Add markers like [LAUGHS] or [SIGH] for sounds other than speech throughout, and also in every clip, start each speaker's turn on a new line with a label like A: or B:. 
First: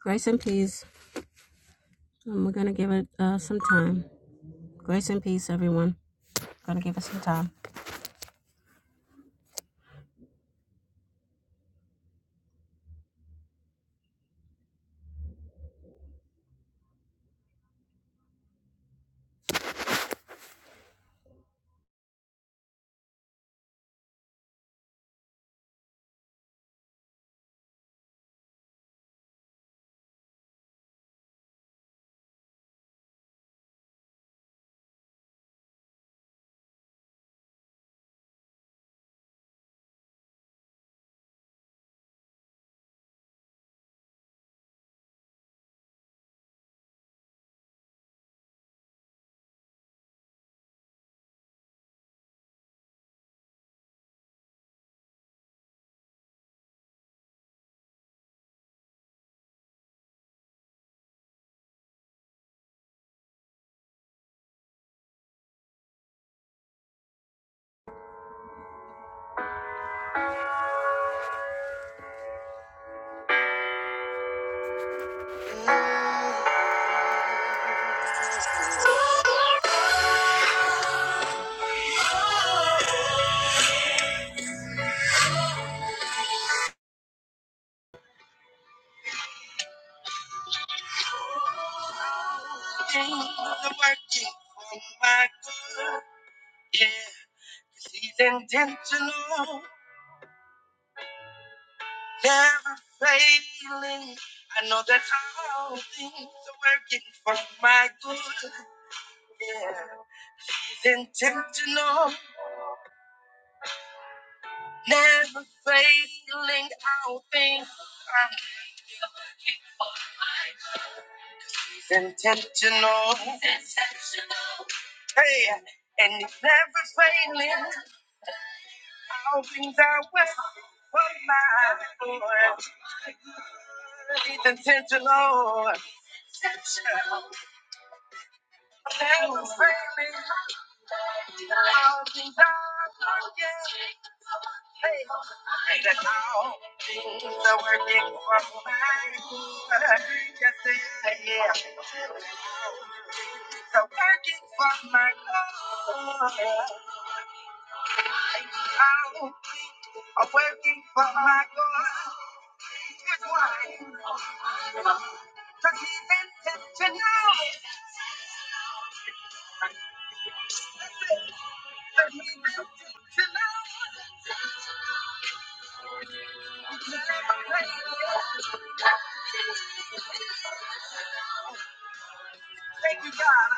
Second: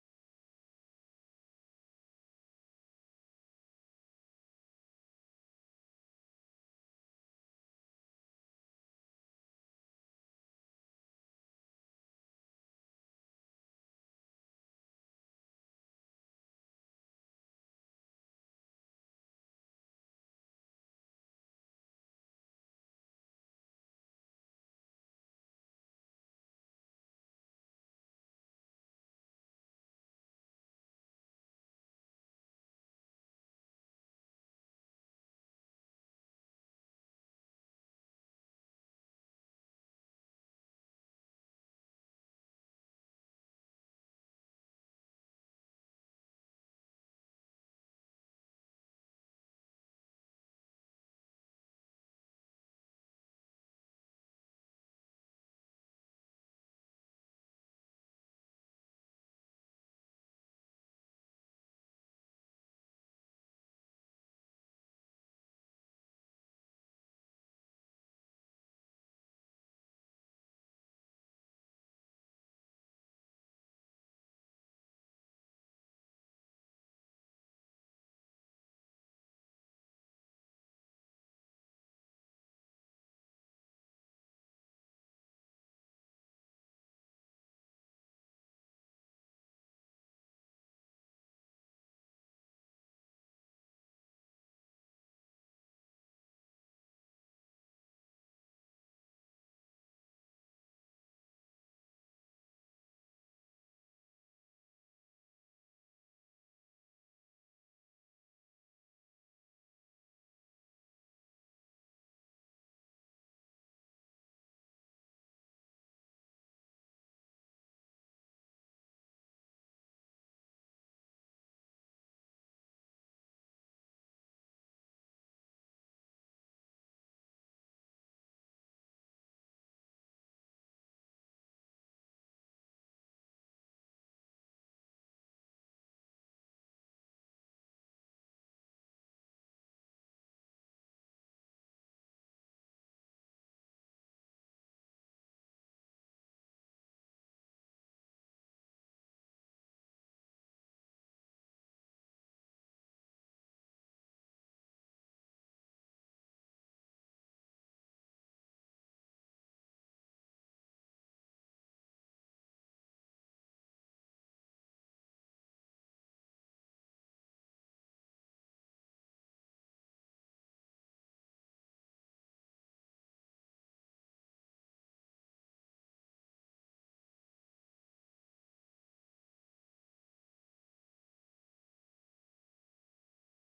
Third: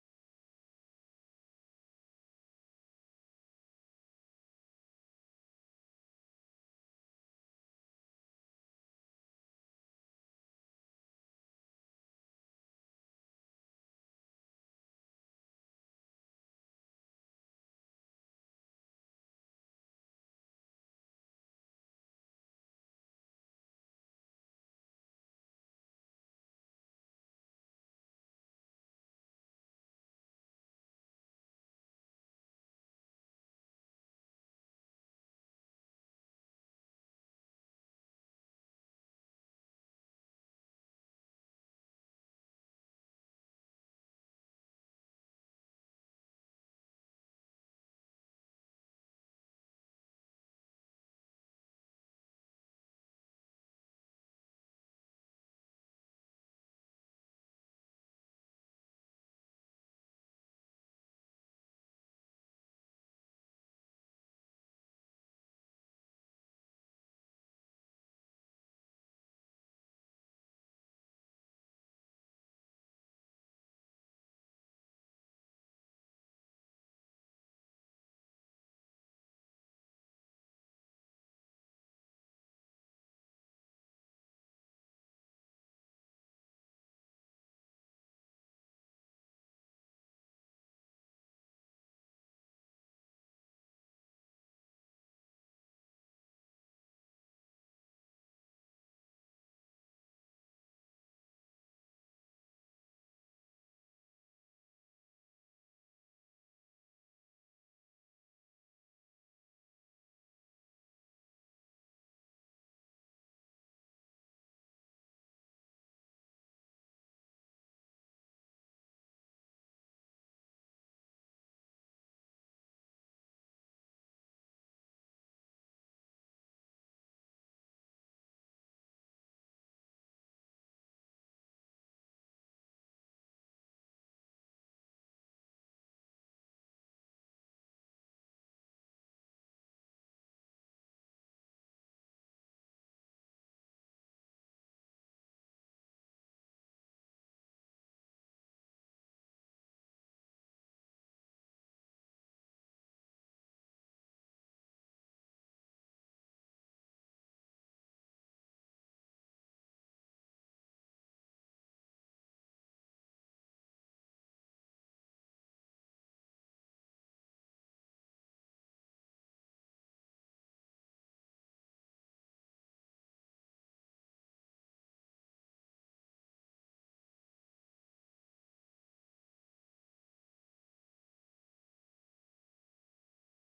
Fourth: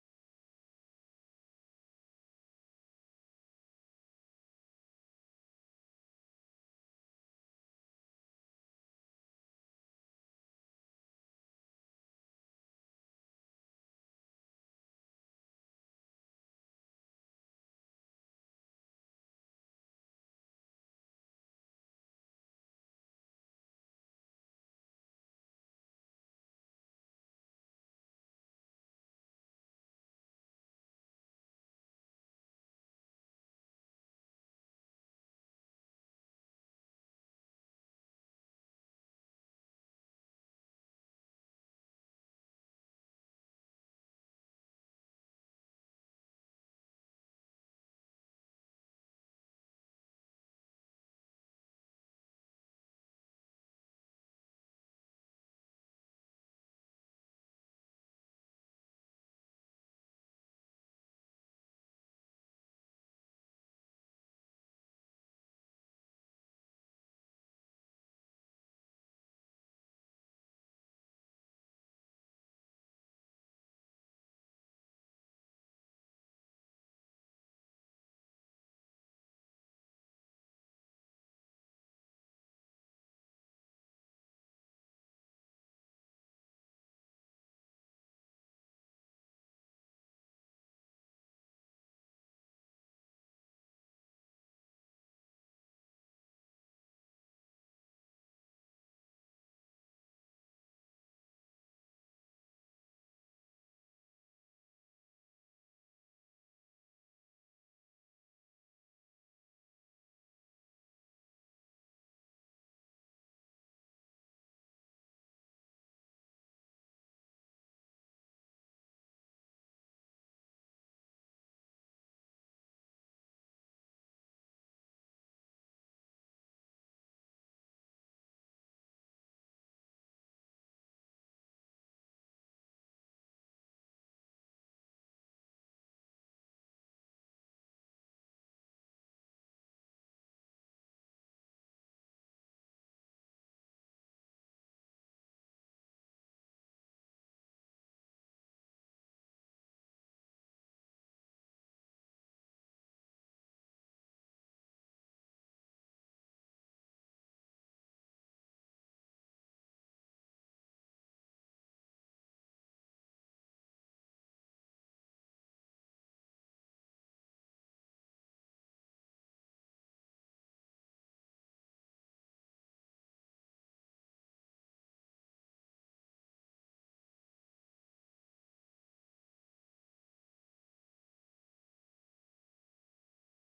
A: Grace and peace. Um, we're going to give it uh, some time. Grace and peace, everyone. Going to give it some time. Yeah, intentional, never failing. I know that all things are working for my good. Yeah, he's intentional. Never failing out things are intentional. Hey, and it's never failing out things are well for my Lord. It's intentional. Never failing out things are yeah. That's how things are working for my good. Yes, they are. Yeah. Things are working for my good. How things are working for my good. That's why. Cause he's intentional. Cause he's intentional. Thank you, God.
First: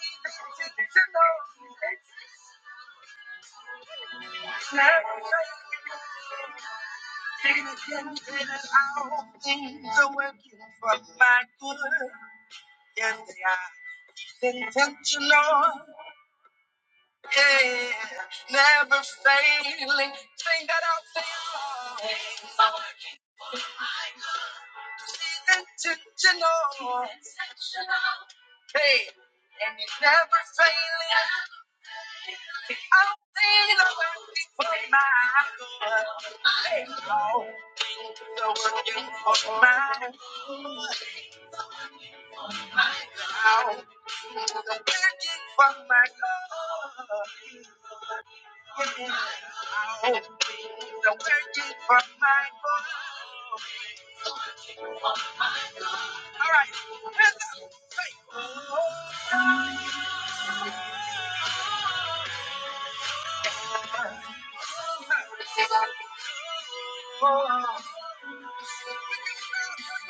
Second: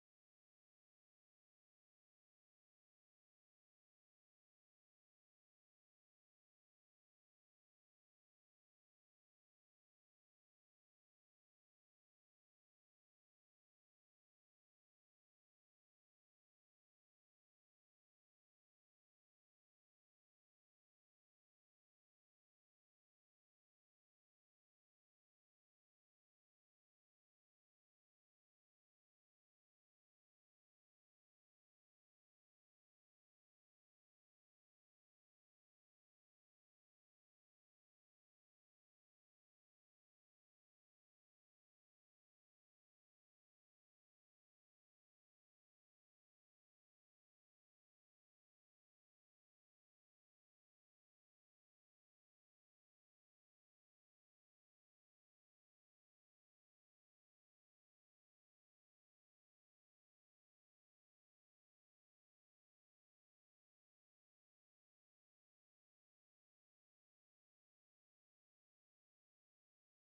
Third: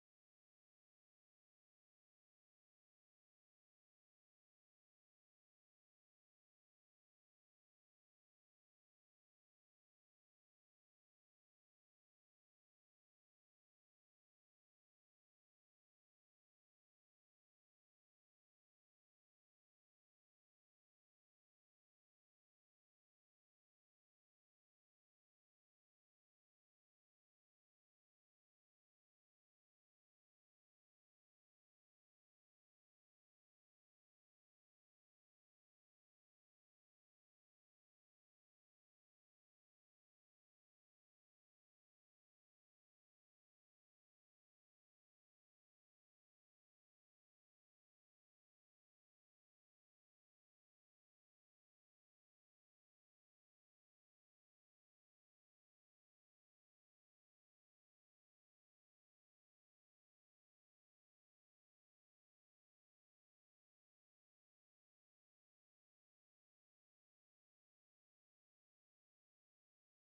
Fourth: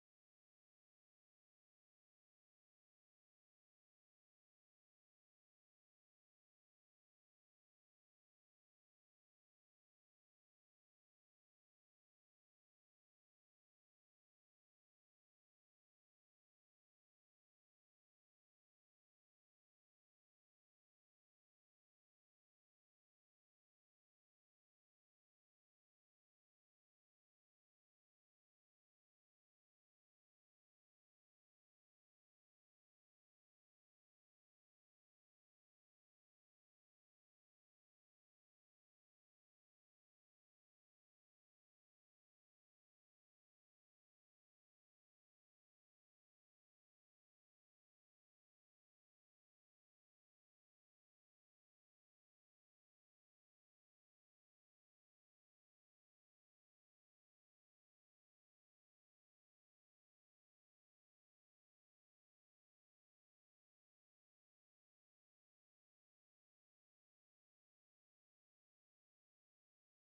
A: He's intentional. all Things are working for my good. and they are. Intentional. Yeah. Never failing. Sing that out there. Intentional. Hey. And it's never failing. I'll see working for my good. Hey, Lord. Things are working for my good. All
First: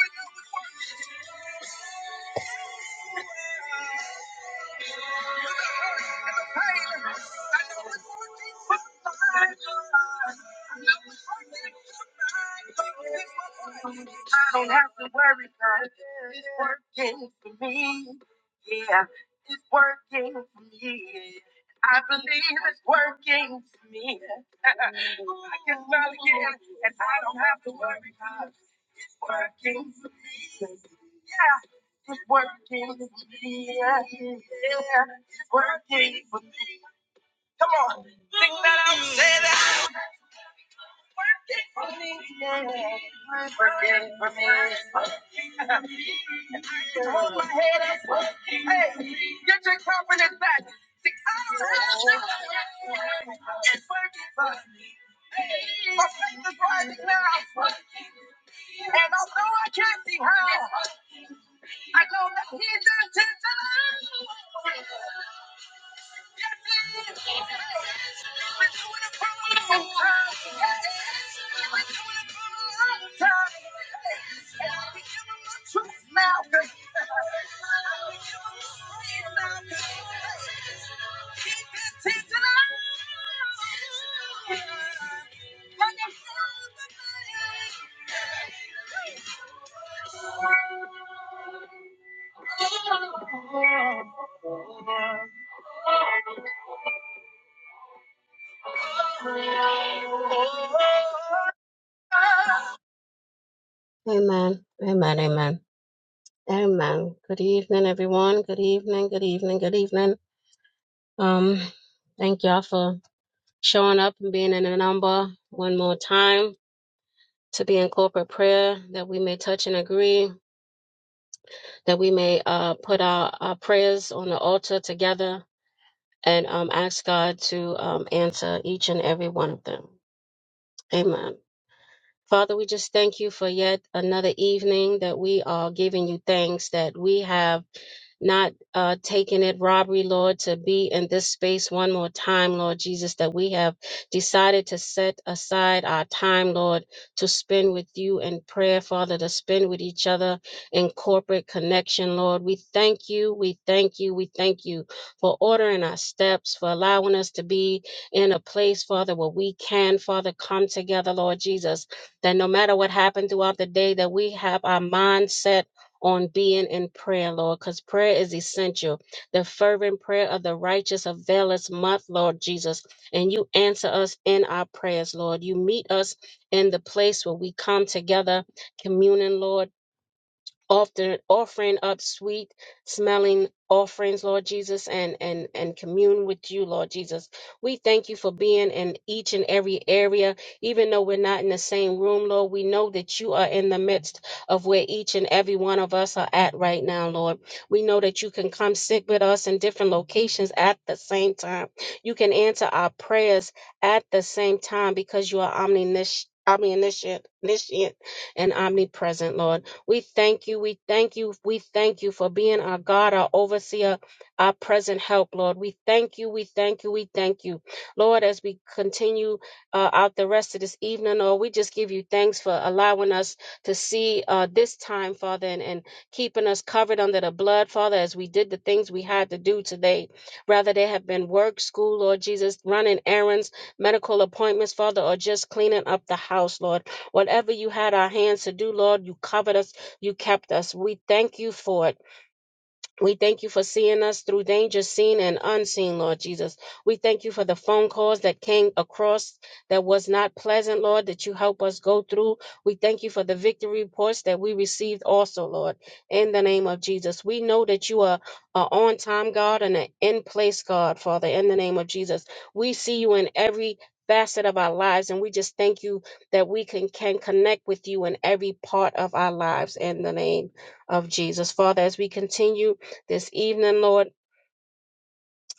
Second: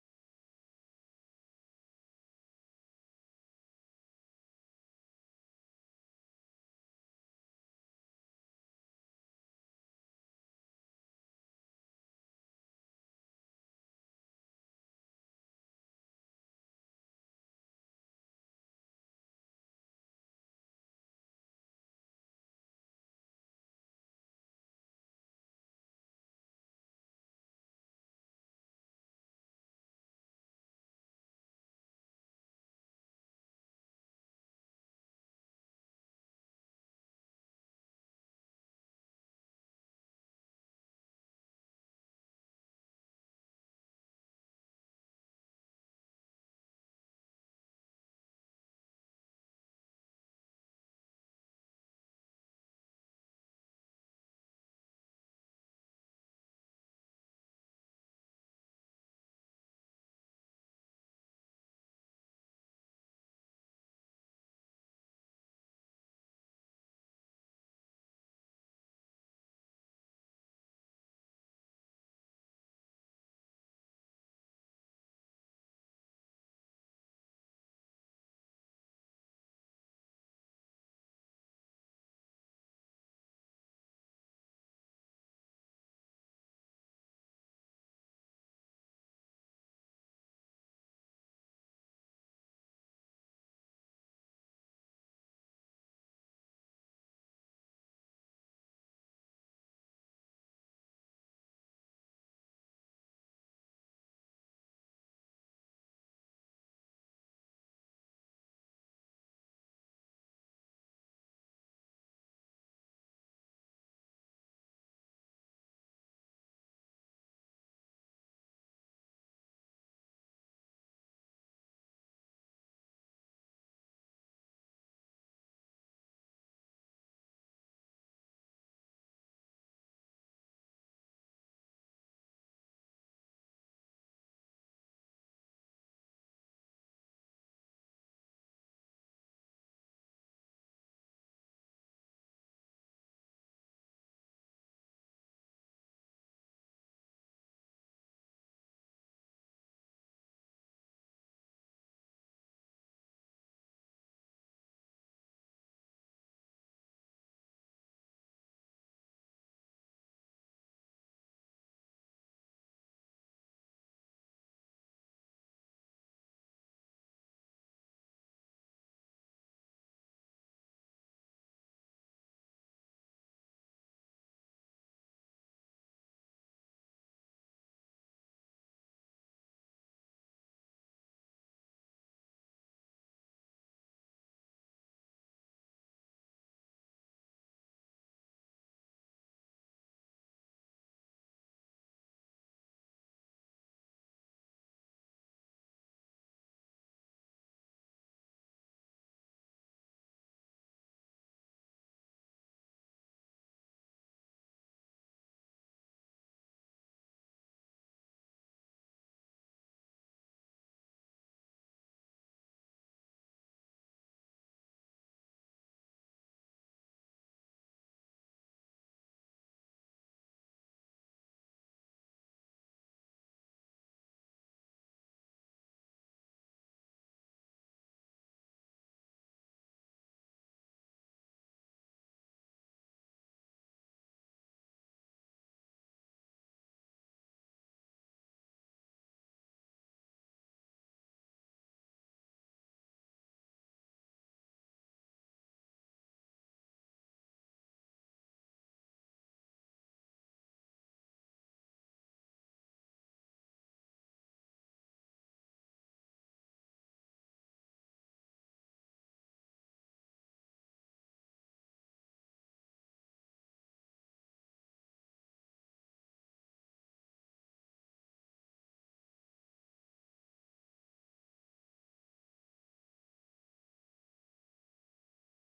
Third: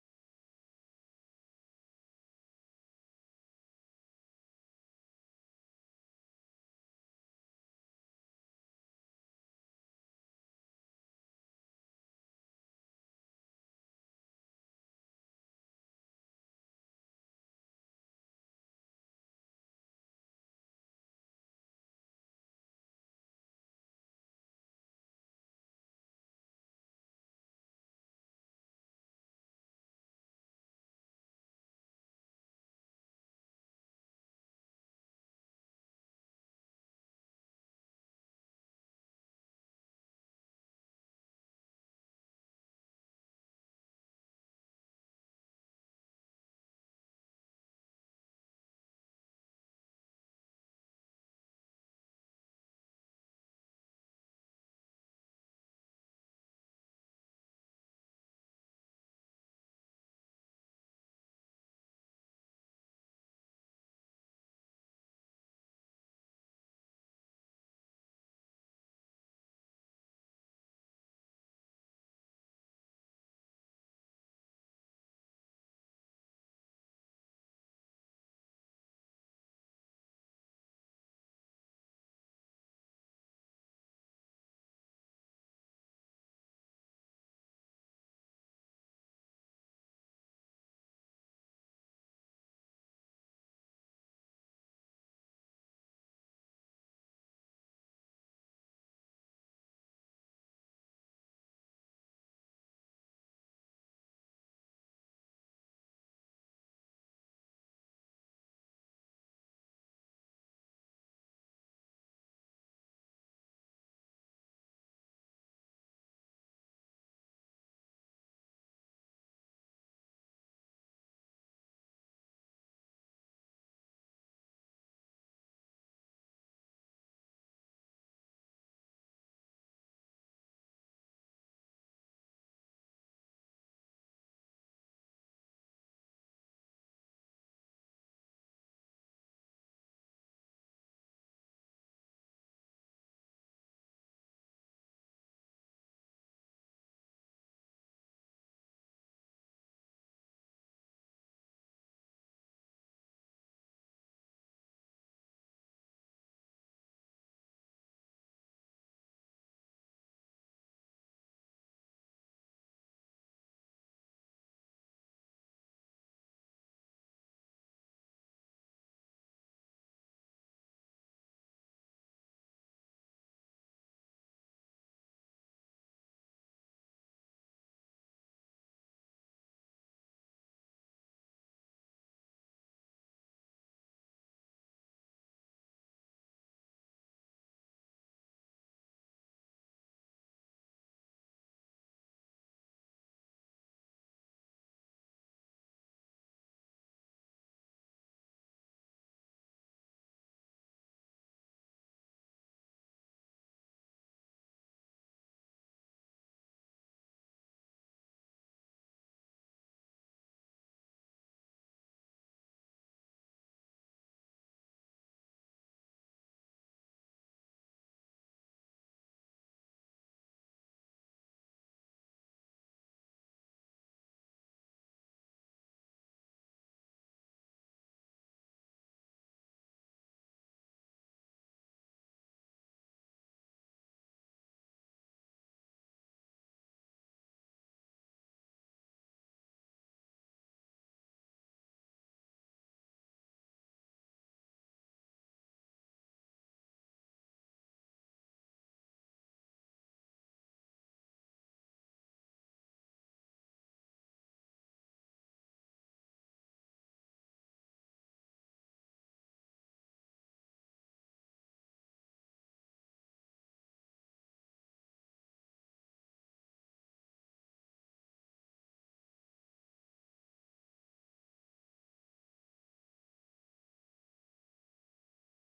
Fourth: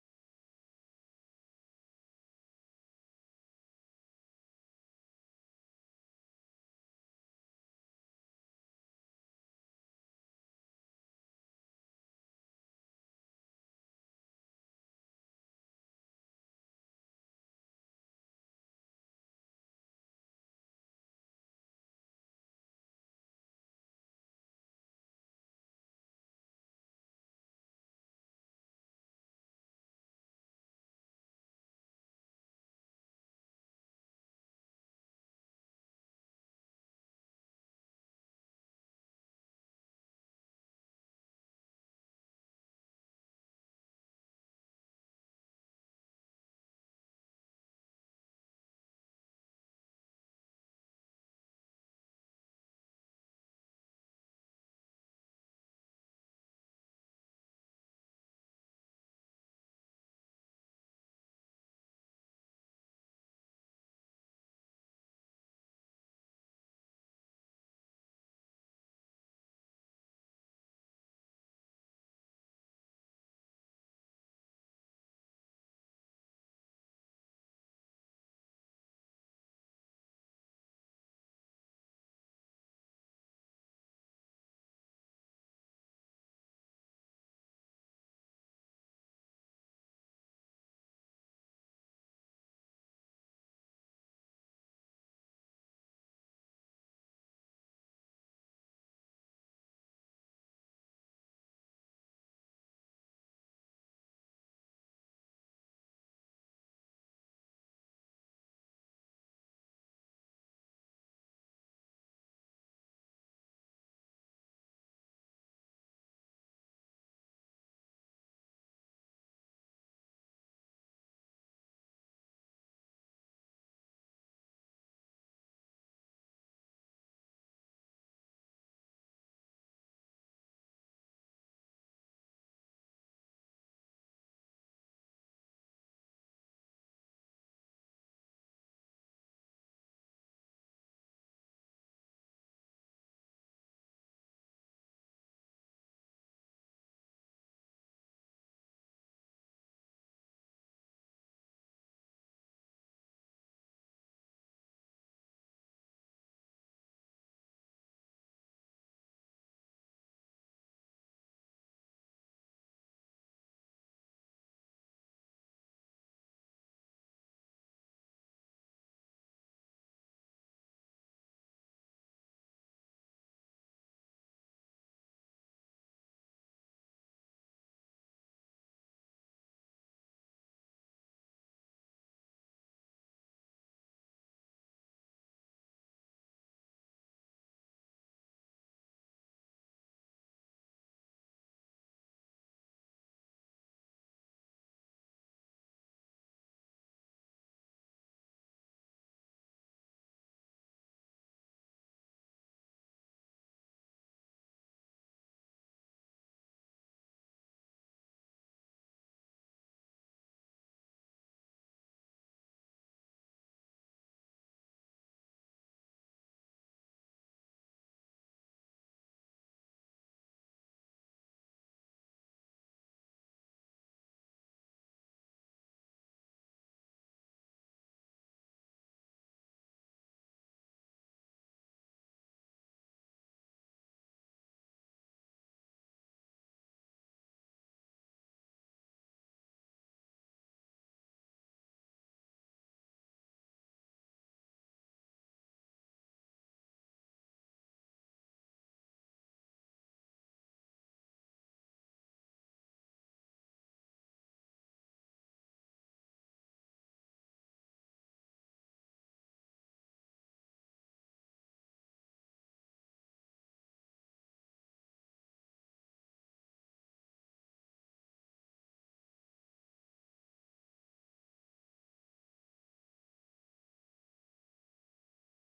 A: right. I don't have to worry about It's working for me. Yeah, it's working for me. I believe it's working for me. [LAUGHS] I can smile again, and I don't have to worry about It's working for me. Yeah. It's working for me. Yeah, yeah. It's working for me. Come on. Sing that out. Say that. It's working for me. Yeah. It's working for me. [LAUGHS] Just hold my head up. Hey, get your confidence back. See, I don't have to. It's working for me. Hey, My faith is rising now. And although I can't see how. I go right here down to the Lord. I wanna come on a long time, a long time. And I can give him my truth now, 'cause I'm praying now, 'cause I keep it to the Lord. Like a flood of fire. Amen. Amen. Amen. Amen. Good evening, everyone. Good evening. Good evening. Good evening. Um, thank y'all for showing up and being in the number one more time to be in corporate prayer that we may touch and agree, that we may uh, put our, our prayers on the altar together and um, ask God to um, answer each and every one of them. Amen. Father, we just thank you for yet another evening that we are giving you thanks that we have not uh, taking it robbery, Lord, to be in this space one more time, Lord Jesus, that we have decided to set aside our time, Lord, to spend with you in prayer, Father, to spend with each other in corporate connection, Lord. We thank you, we thank you, we thank you for ordering our steps, for allowing us to be in a place, Father, where we can, Father, come together, Lord Jesus that no matter what happened throughout the day, that we have our mind set on being in prayer, Lord, because prayer is essential. The fervent prayer of the righteous availeth much, Lord Jesus. And you answer us in our prayers, Lord. You meet us in the place where we come together, communing, Lord often offering up sweet smelling offerings, Lord Jesus, and and and commune with you, Lord Jesus. We thank you for being in each and every area, even though we're not in the same room, Lord. We know that you are in the midst of where each and every one of us are at right now, Lord. We know that you can come sit with us in different locations at the same time. You can answer our prayers at the same time because you are omniscient, omniscient, omniscient and omnipresent, Lord. We thank you. We thank you. We thank you for being our God, our overseer, our present help, Lord. We thank you. We thank you. We thank you, Lord, as we continue uh, out the rest of this evening, Lord. We just give you thanks for allowing us to see uh, this time, Father, and, and keeping us covered under the blood, Father, as we did the things we had to do today. Rather, they have been work, school, Lord Jesus, running errands, medical appointments, Father, or just cleaning up the house, Lord. Whatever you had our hands to do, Lord, you covered us you kept us. We thank you for it. We thank you for seeing us through danger seen and unseen, Lord Jesus. We thank you for the phone calls that came across that was not pleasant, Lord, that you help us go through. We thank you for the victory reports that we received also, Lord, in the name of Jesus. We know that you are an on time God and an in place God, Father, in the name of Jesus. We see you in every facet of our lives and we just thank you that we can can connect with you in every part of our lives in the name of Jesus. Father, as we continue this evening, Lord.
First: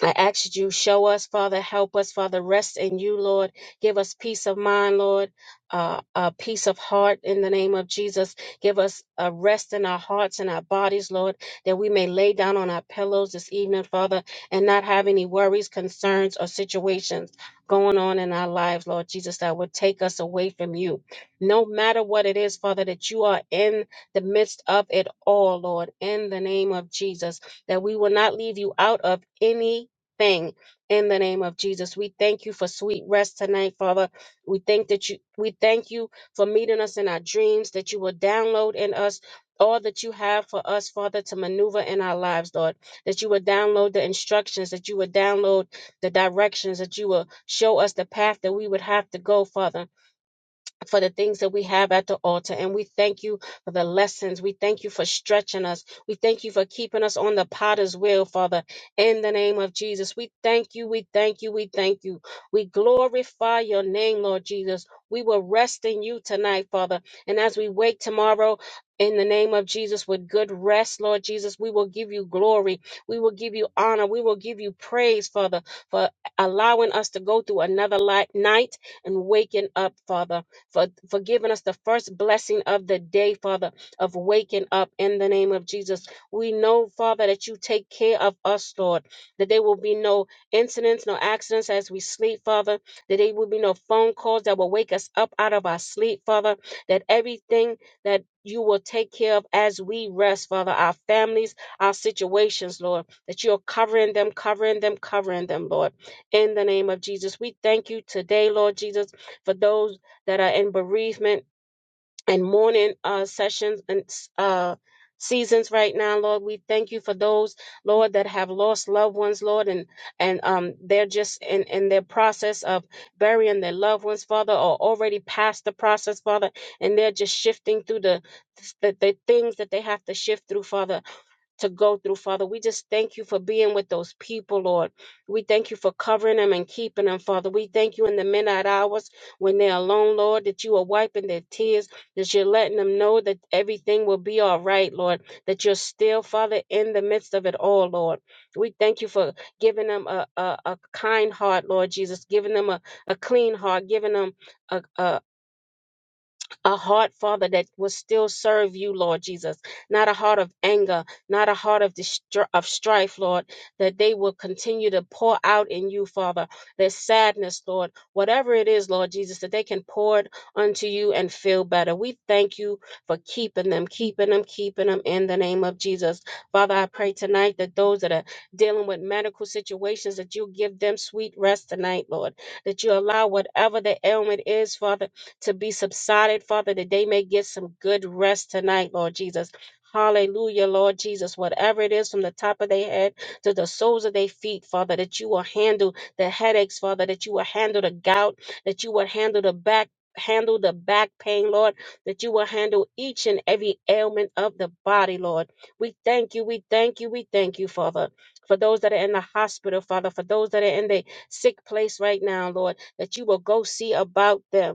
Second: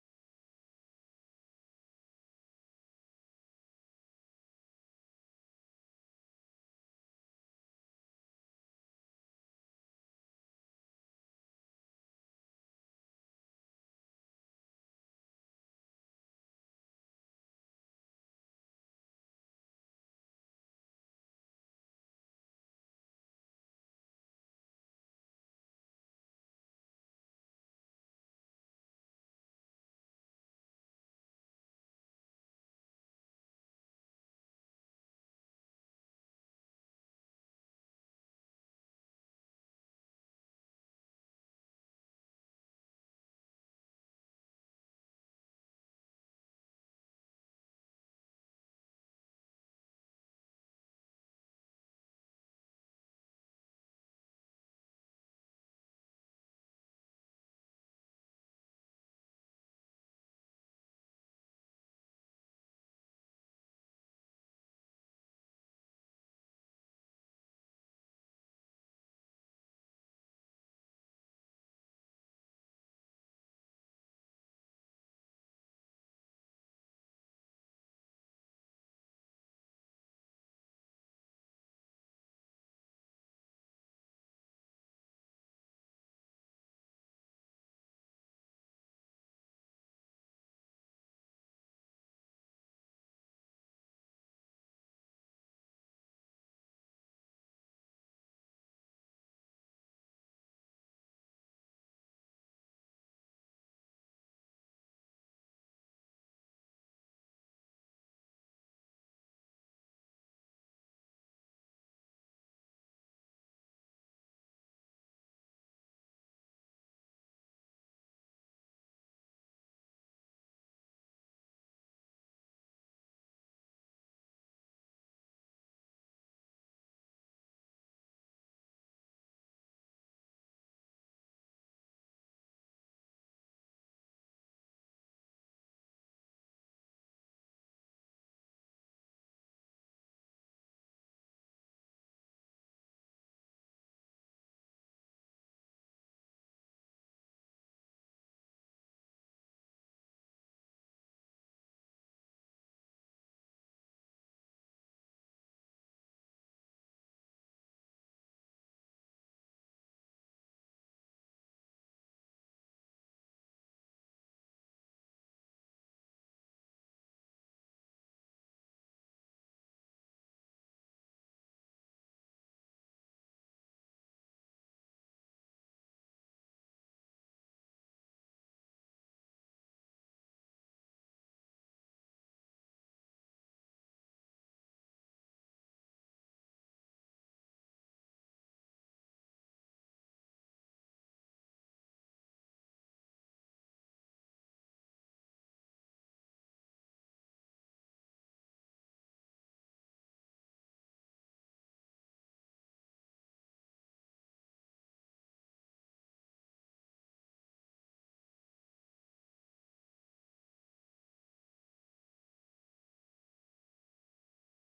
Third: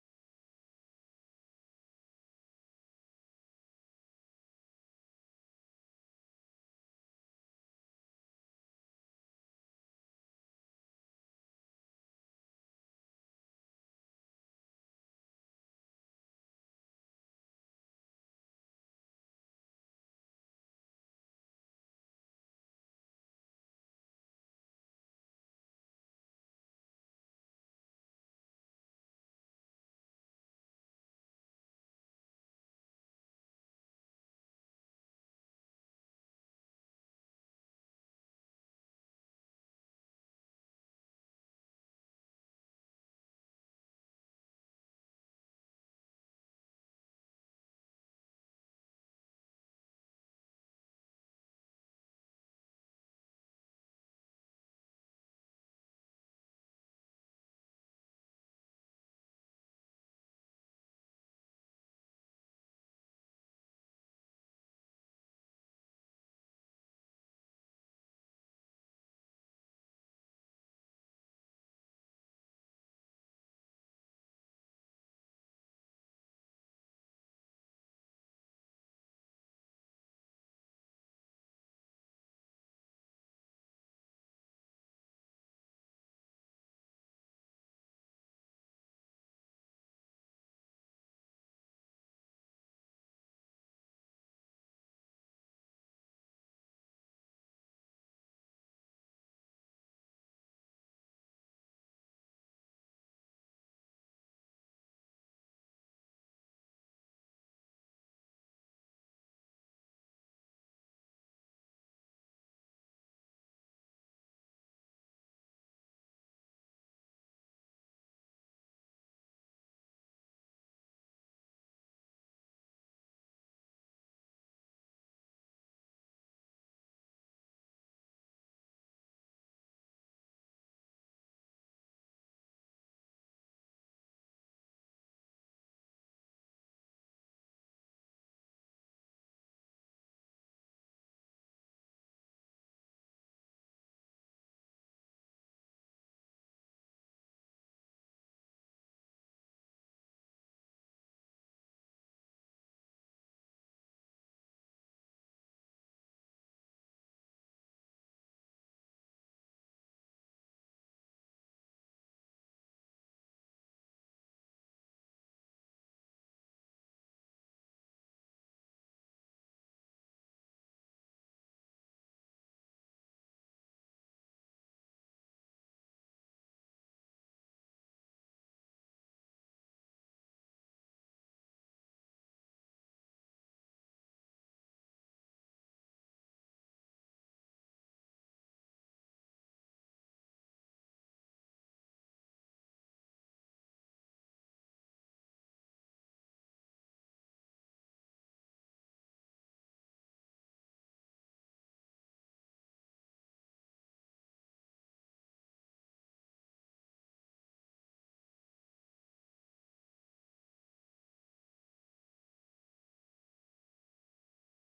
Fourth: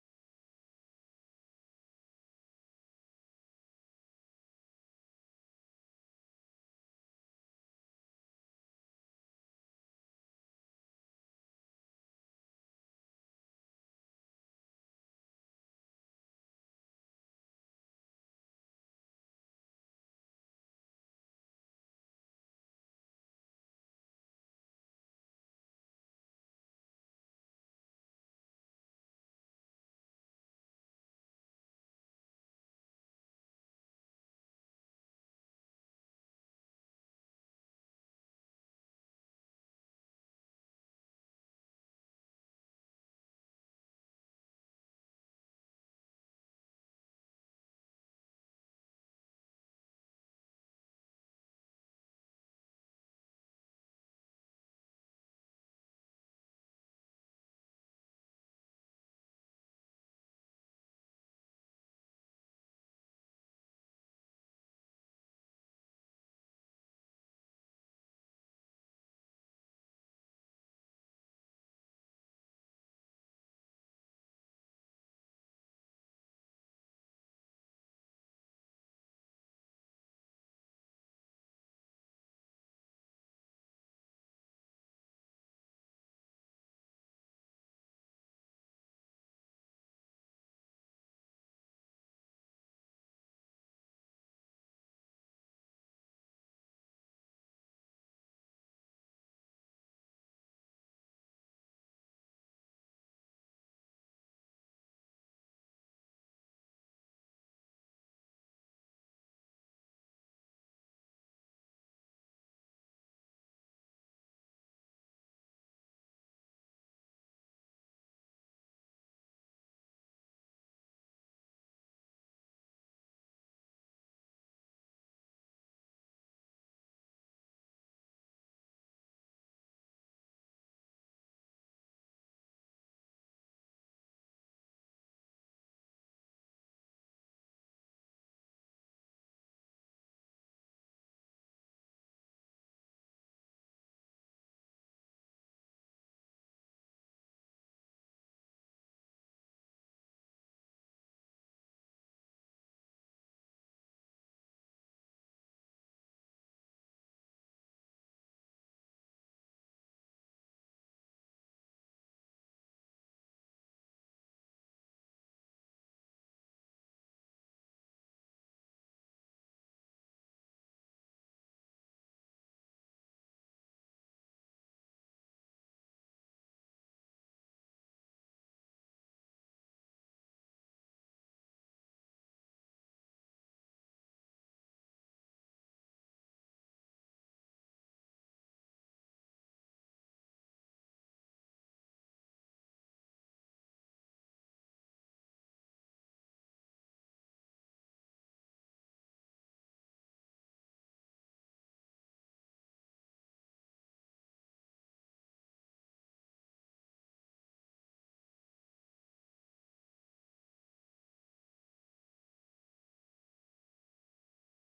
A: I ask that you show us, Father, help us, Father, rest in you, Lord. Give us peace of mind, Lord, uh, a peace of heart in the name of Jesus. Give us a rest in our hearts and our bodies, Lord, that we may lay down on our pillows this evening, Father, and not have any worries, concerns, or situations going on in our lives, Lord Jesus, that would take us away from you. No matter what it is, Father, that you are in the midst of it all, Lord, in the name of Jesus, that we will not leave you out of any thing in the name of Jesus. We thank you for sweet rest tonight, Father. We thank that you we thank you for meeting us in our dreams, that you will download in us all that you have for us, Father, to maneuver in our lives, Lord. That you will download the instructions, that you will download the directions, that you will show us the path that we would have to go, Father for the things that we have at the altar. And we thank you for the lessons. We thank you for stretching us. We thank you for keeping us on the potter's wheel, Father, in the name of Jesus. We thank you. We thank you. We thank you. We glorify your name, Lord Jesus. We will rest in you tonight, Father. And as we wake tomorrow, in the name of Jesus, with good rest, Lord Jesus, we will give you glory. We will give you honor. We will give you praise, Father, for allowing us to go through another light, night and waking up, Father for, for giving us the first blessing of the day, Father, of waking up in the name of Jesus. We know, Father, that you take care of us, Lord, that there will be no incidents, no accidents as we sleep, Father, that there will be no phone calls that will wake us up out of our sleep, Father, that everything that you will take care of as we rest, Father, our families, our situations, Lord, that you're covering them, covering them, covering them, Lord, in the name of Jesus. We thank you today, Lord Jesus, for those that are in bereavement and mourning uh, sessions and uh, seasons right now, Lord. We thank you for those, Lord, that have lost loved ones, Lord, and and um they're just in in their process of burying their loved ones, Father, or already past the process, Father, and they're just shifting through the the, the things that they have to shift through, Father to go through, Father. We just thank you for being with those people, Lord. We thank you for covering them and keeping them, Father. We thank you in the midnight hours when they're alone, Lord, that you are wiping their tears, that you're letting them know that everything will be all right, Lord, that you're still, Father, in the midst of it all, Lord. We thank you for giving them a, a, a kind heart, Lord Jesus, giving them a, a clean heart, giving them a. a, a heart, Father, that will still serve you, Lord Jesus. Not a heart of anger, not a heart of distr- of strife, Lord, that they will continue to pour out in you, Father. Their sadness, Lord, whatever it is, Lord Jesus, that they can pour it unto you and feel better. We thank you for keeping them, keeping them, keeping them in the name of Jesus. Father, I pray tonight that those that are dealing with medical situations, that you give them sweet rest tonight, Lord. That you allow whatever the ailment is, Father to be subsided, Father, that they may get some good rest tonight, Lord Jesus. Hallelujah, Lord Jesus. Whatever it is from the top of their head to the soles of their feet, Father, that you will handle the headaches, Father, that you will handle the gout, that you will handle the back. Handle the back pain, Lord, that you will handle each and every ailment of the body, Lord. We thank you, we thank you, we thank you, Father, for those that are in the hospital, Father, for those that are in the sick place right now, Lord, that you will go see about them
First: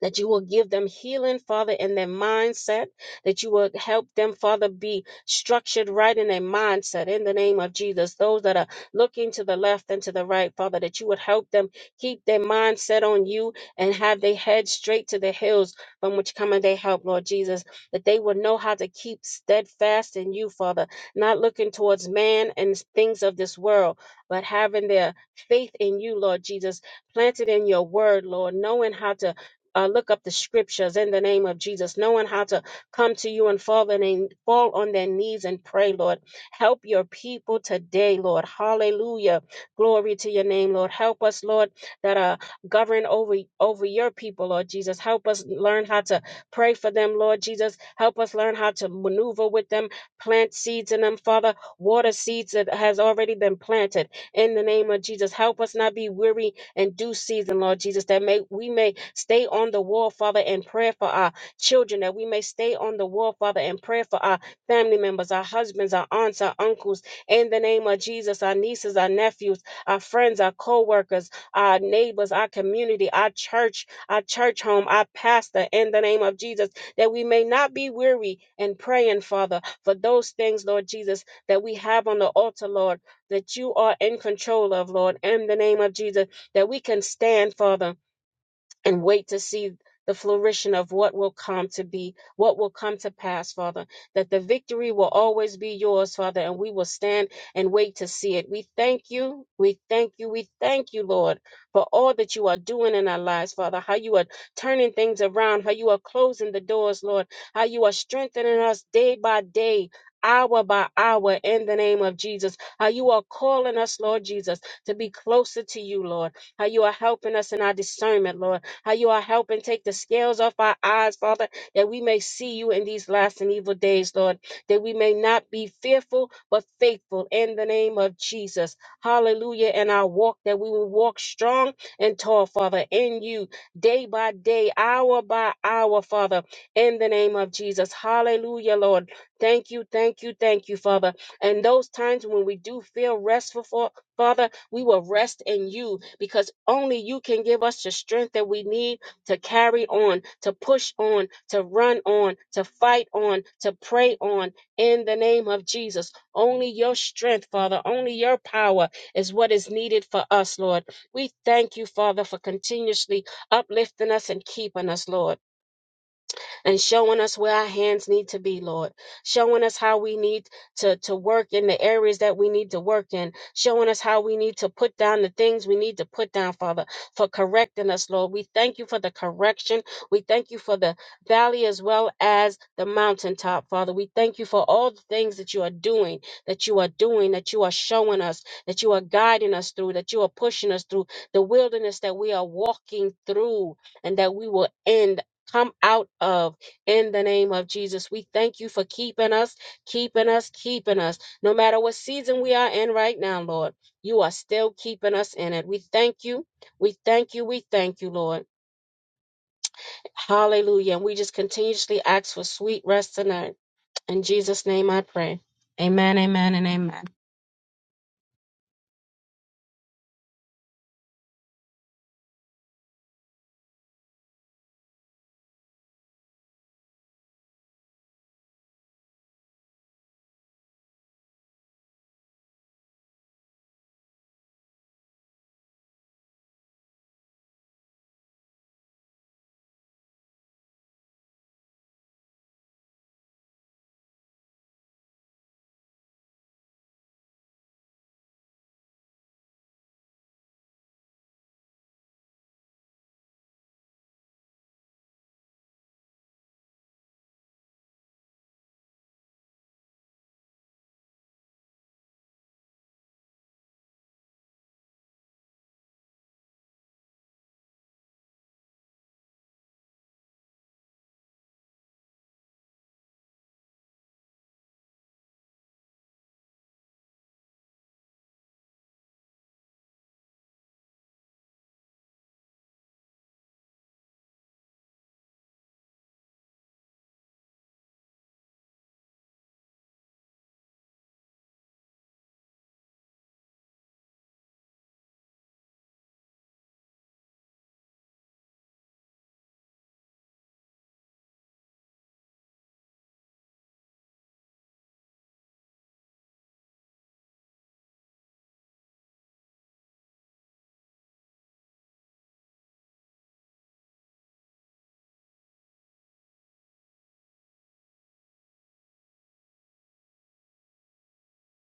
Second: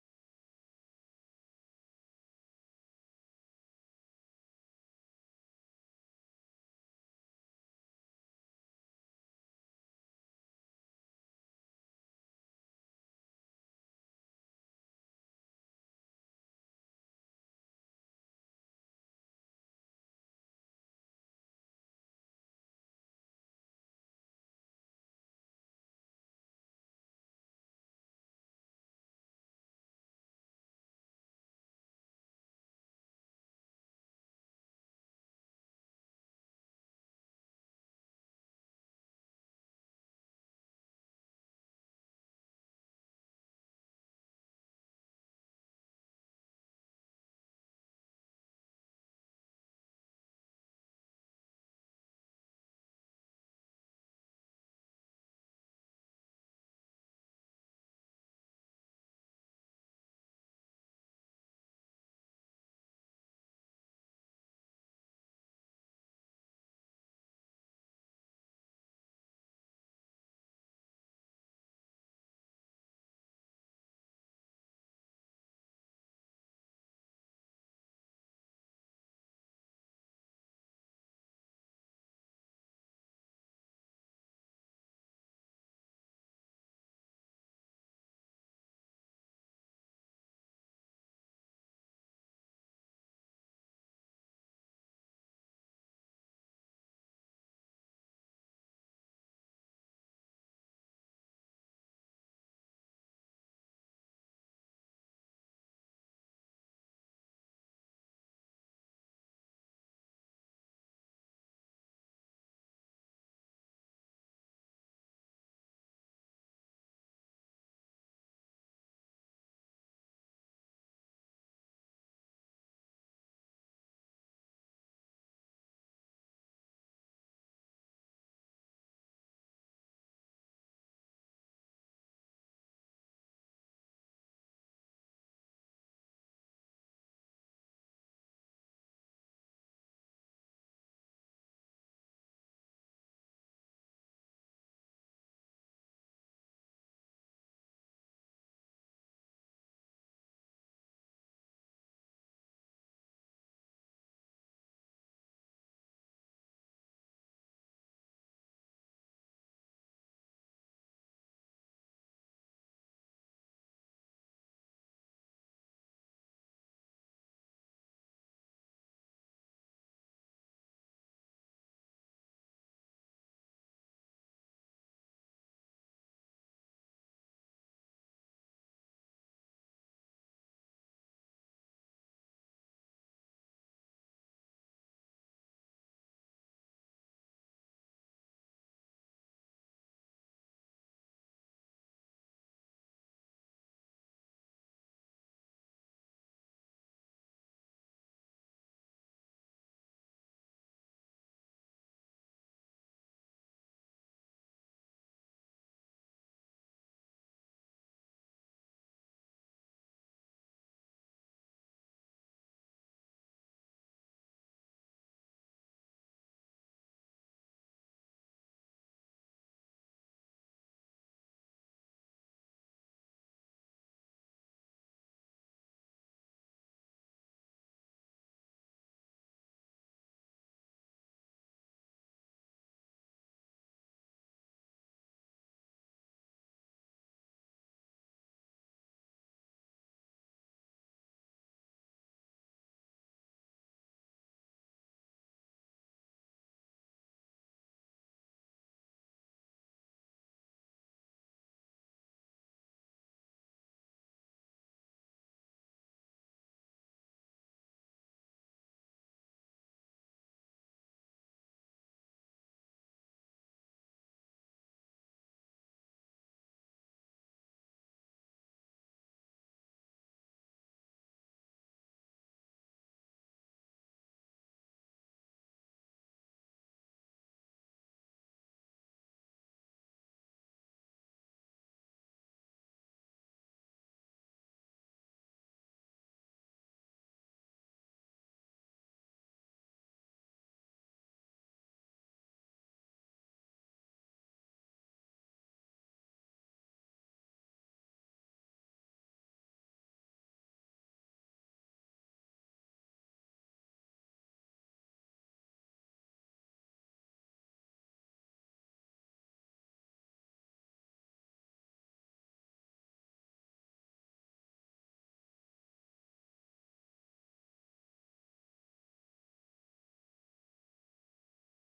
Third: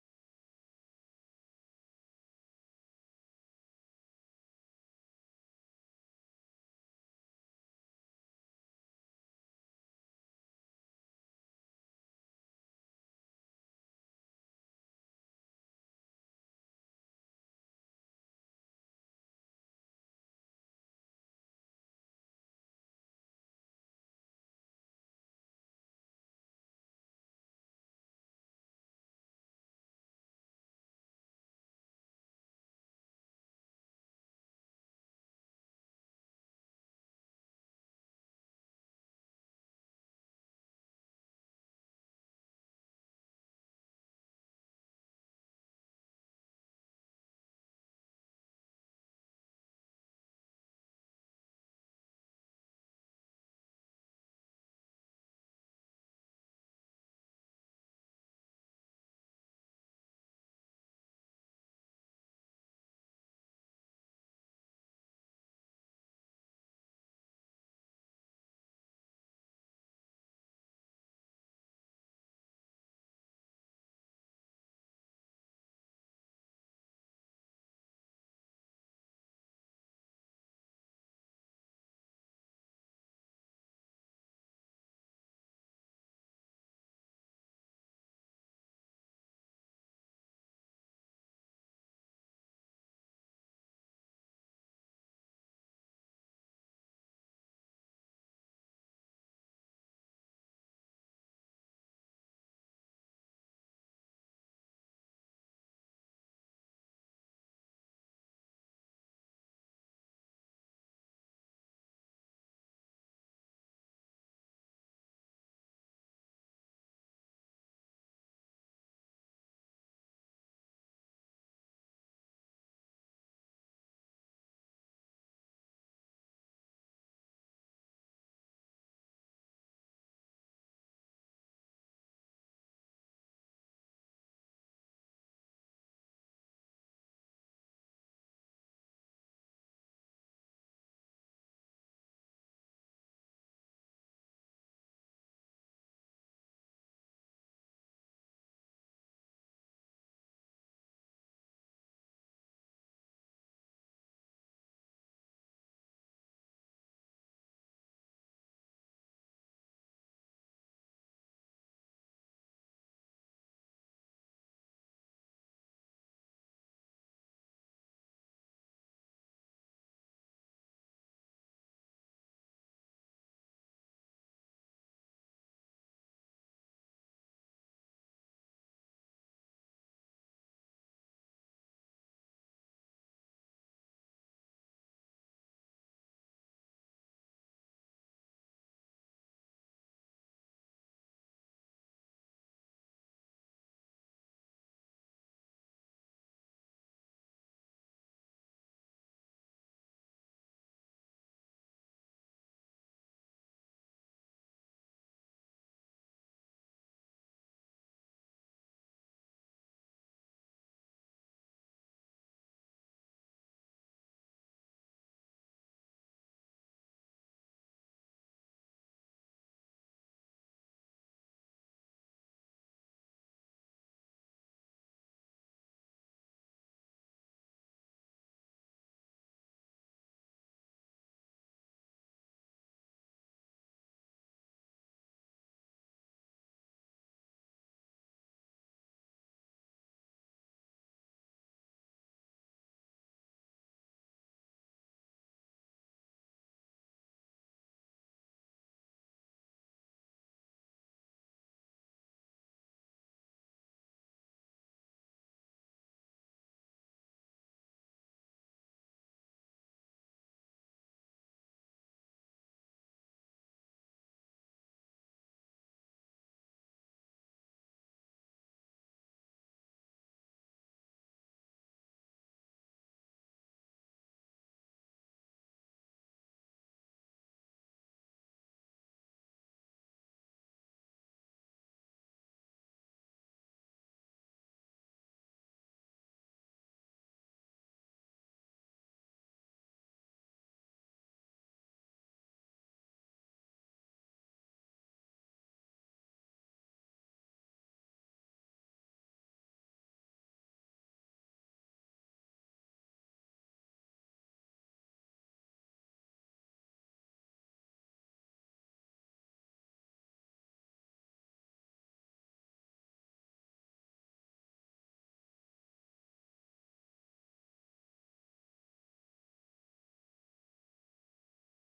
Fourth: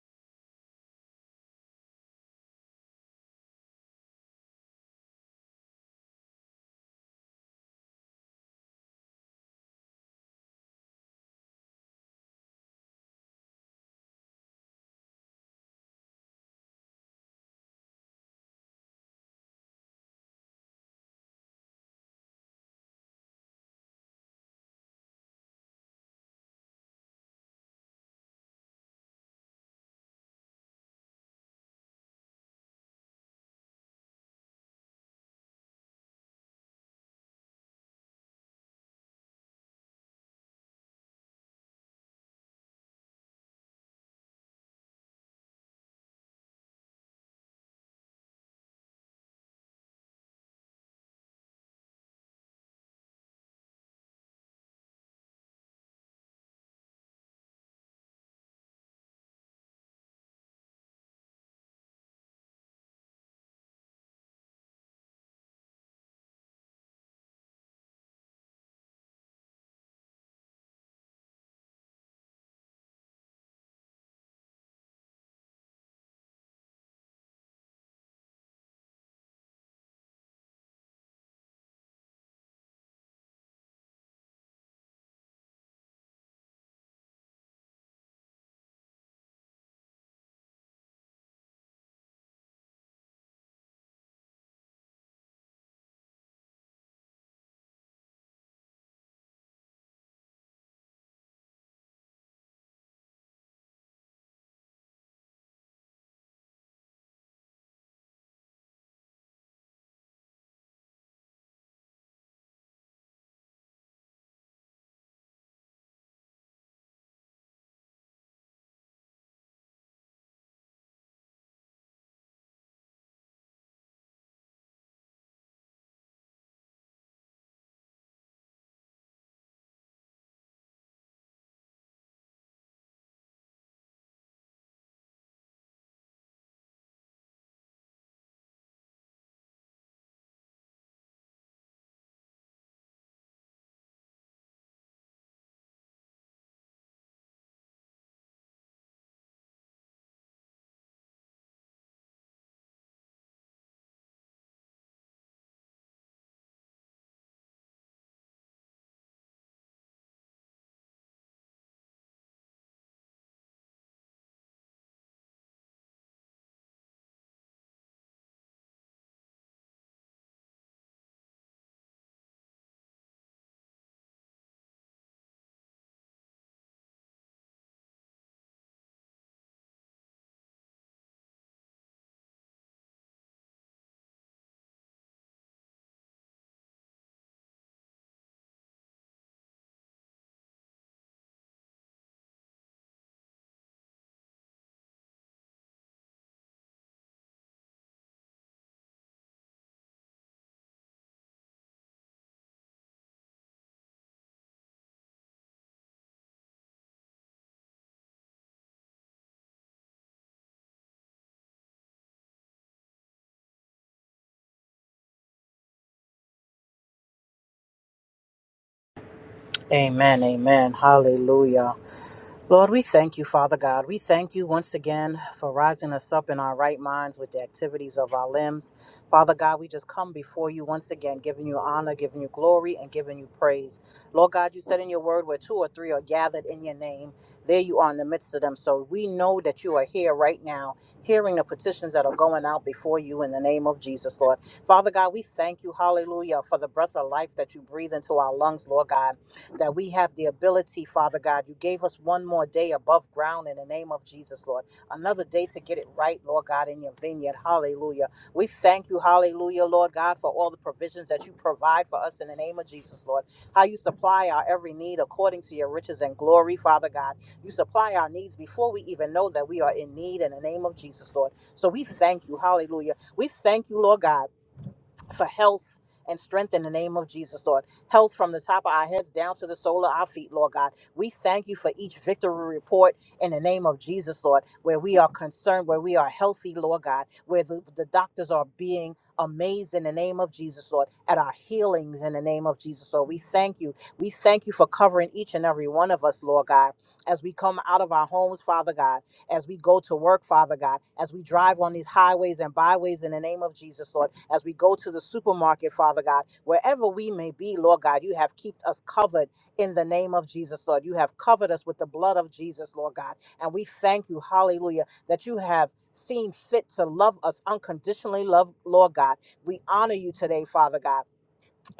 A: that you will give them healing, Father, in their mindset, that you will help them, Father, be structured right in their mindset in the name of Jesus. Those that are looking to the left and to the right, Father, that you would help them keep their mindset on you and have their head straight to the hills from which cometh their help, Lord Jesus, that they will know how to keep steadfast in you, Father, not looking towards man and things of this world, but having their faith in you, Lord Jesus, planted in your word, Lord, knowing how to uh, look up the scriptures in the name of Jesus, knowing how to come to you and fall, and fall on their knees and pray, Lord. Help your people today, Lord. Hallelujah. Glory to your name, Lord. Help us, Lord, that are govern over, over your people, Lord Jesus. Help us learn how to pray for them, Lord Jesus. Help us learn how to maneuver with them, plant seeds in them, Father. Water seeds that has already been planted in the name of Jesus. Help us not be weary in due season, Lord Jesus, that may we may stay on the wall, Father, and pray for our children, that we may stay on the wall, Father, and pray for our family members, our husbands, our aunts, our uncles, in the name of Jesus, our nieces, our nephews, our friends, our co-workers, our neighbors, our community, our church, our church home, our pastor, in the name of Jesus, that we may not be weary in praying, Father, for those things, Lord Jesus, that we have on the altar, Lord, that you are in control of, Lord, in the name of Jesus that we can stand, Father, and wait to see the flourishing of what will come to be, what will come to pass, Father, that the victory will always be yours, Father, and we will stand and wait to see it. We thank you, we thank you, we thank you, Lord, for all that you are doing in our lives, Father, how you are turning things around, how you are closing the doors, Lord, how you are strengthening us day by day. Hour by hour, in the name of Jesus, how you are calling us, Lord Jesus, to be closer to you, Lord, how you are helping us in our discernment, Lord how you are helping take the scales off our eyes, Father, that we may see you in these last and evil days, Lord, that we may not be fearful, but faithful in the name of Jesus. Hallelujah. And our walk, that we will walk strong and tall, Father, in you, day by day, hour by hour, Father, in the name of Jesus. Hallelujah, Lord. Thank you, thank you, thank you, Father. And those times when we do feel restful, Fa- Father, we will rest in you because only you can give us the strength that we need to carry on, to push on, to run on, to fight on, to pray on in the name of Jesus. Only your strength, Father, only your power is what is needed for us, Lord. We thank you, Father, for continuously uplifting us and keeping us, Lord and showing us where our hands need to be, Lord, showing us how we need to, to work in the areas that we need to work in, showing us how we need to put down the things we need to put down, Father, for correcting us, Lord. We thank you for the correction. We thank you for the valley as well as the mountaintop, Father. We thank you for all the things that you are doing, that you are doing, that you are showing us, that you are guiding us through, that you are pushing us through the wilderness that we are walking through and that we will end, come out of in the name of Jesus. We thank you for keeping us, keeping us, keeping us. No matter what season we are in right now, Lord, you are still keeping us in it. We thank you. We thank you. We thank you, Lord. Hallelujah. And we just continuously ask for sweet rest tonight. In Jesus' name I pray. Amen, amen, and amen.
B: Amen, amen. Hallelujah. Lord, we thank you, Father God. We thank you once again for rising us up in our right minds with the activities of our limbs. Father God, we just come before you once again, giving you honor, giving you glory, and giving you praise. Lord God, you said in your word where two or three are gathered in your name, there you are in the midst of them. So we know that you are here right now, hearing the petitions that are going out before you in the name of Jesus, Lord. Father God, we thank you, hallelujah, for the breath of life that you breathe into our lungs, Lord God that we have the ability, Father God. You gave us one more day above ground in the name of Jesus, Lord. Another day to get it right, Lord God, in your vineyard. Hallelujah. We thank you, hallelujah, Lord God, for all the provisions that you provide for us in the name of Jesus, Lord. How you supply our every need according to your riches and glory, Father God. You supply our needs before we even know that we are in need in the name of Jesus, Lord. So we thank you, hallelujah. We thank you, Lord God for health and strength in the name of Jesus, Lord. Health from the top of our heads down to the sole of our feet, Lord God. We thank you for each victory report in the name of Jesus, Lord, where we are concerned, where we are healthy, Lord God, where the, the doctors are being amazed in the name of Jesus, Lord, at our healings in the name of Jesus, Lord. We thank you. We thank you for covering each and every one of us, Lord God, as we come out of our homes, Father God, as we go to work, Father God, as we drive on these highways and byways in the name of Jesus, Lord as we go to the supermarket, Father God, wherever we may be, Lord God, you have kept us covered in the name of Jesus, Lord. You have covered us with the blood of Jesus, Lord God. And we thank you, hallelujah, that you have seen fit to love us unconditionally, love, Lord God. We honor you today, Father God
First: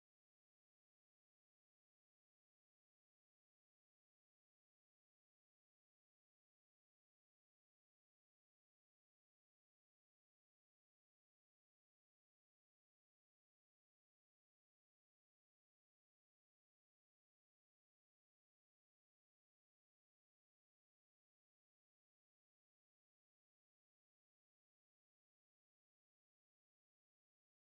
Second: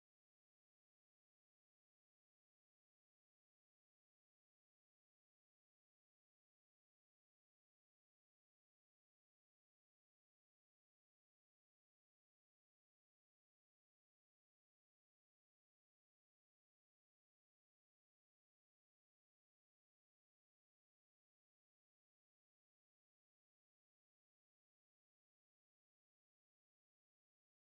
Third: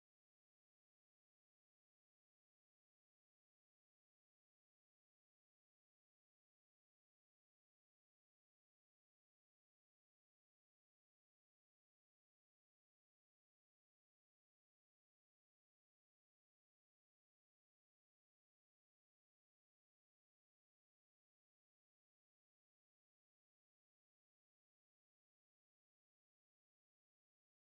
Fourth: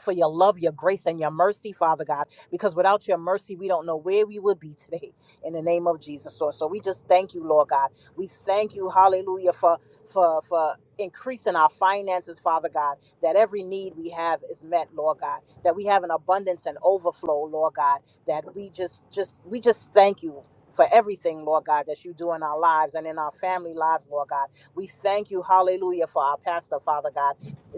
B: for your love, your grace, and your mercy, Father God, because without your mercy, we don't know where we would be today [LAUGHS] in the name of Jesus, Lord. So we just thank you, Lord God. We thank you, hallelujah, for for for increasing our finances, Father God, that every need we have is met, Lord God, that we have an abundance and overflow, Lord God, that we just just we just thank you. For everything, Lord God, that you do in our lives and in our family lives, Lord God. We thank you, hallelujah, for our pastor, Father God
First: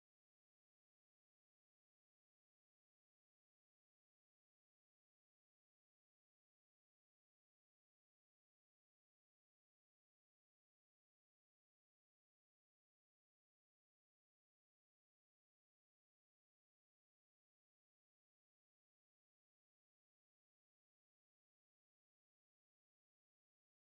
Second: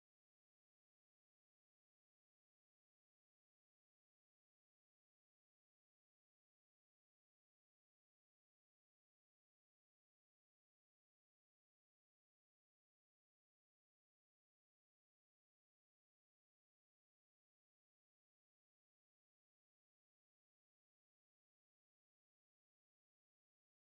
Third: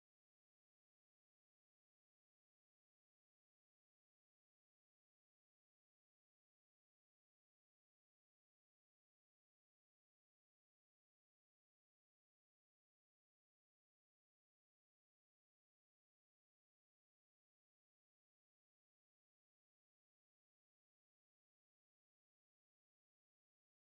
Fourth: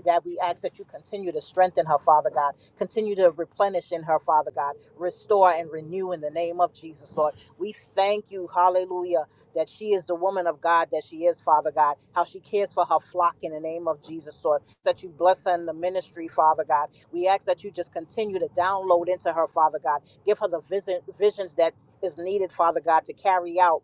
B: that we ask that you continue to strengthen her, Father God. Continue to replenish in her, Father God. Restore and renew in the name of Jesus, Lord. We thank you, hallelujah, that she is the woman of God that she is, Father God. How she cares for her flock in the name of Jesus, Lord. That you bless her in the ministry, Father God. We ask that you just continue to download into her, Father God. Give her the vision, visions that is needed, Father God, to carry out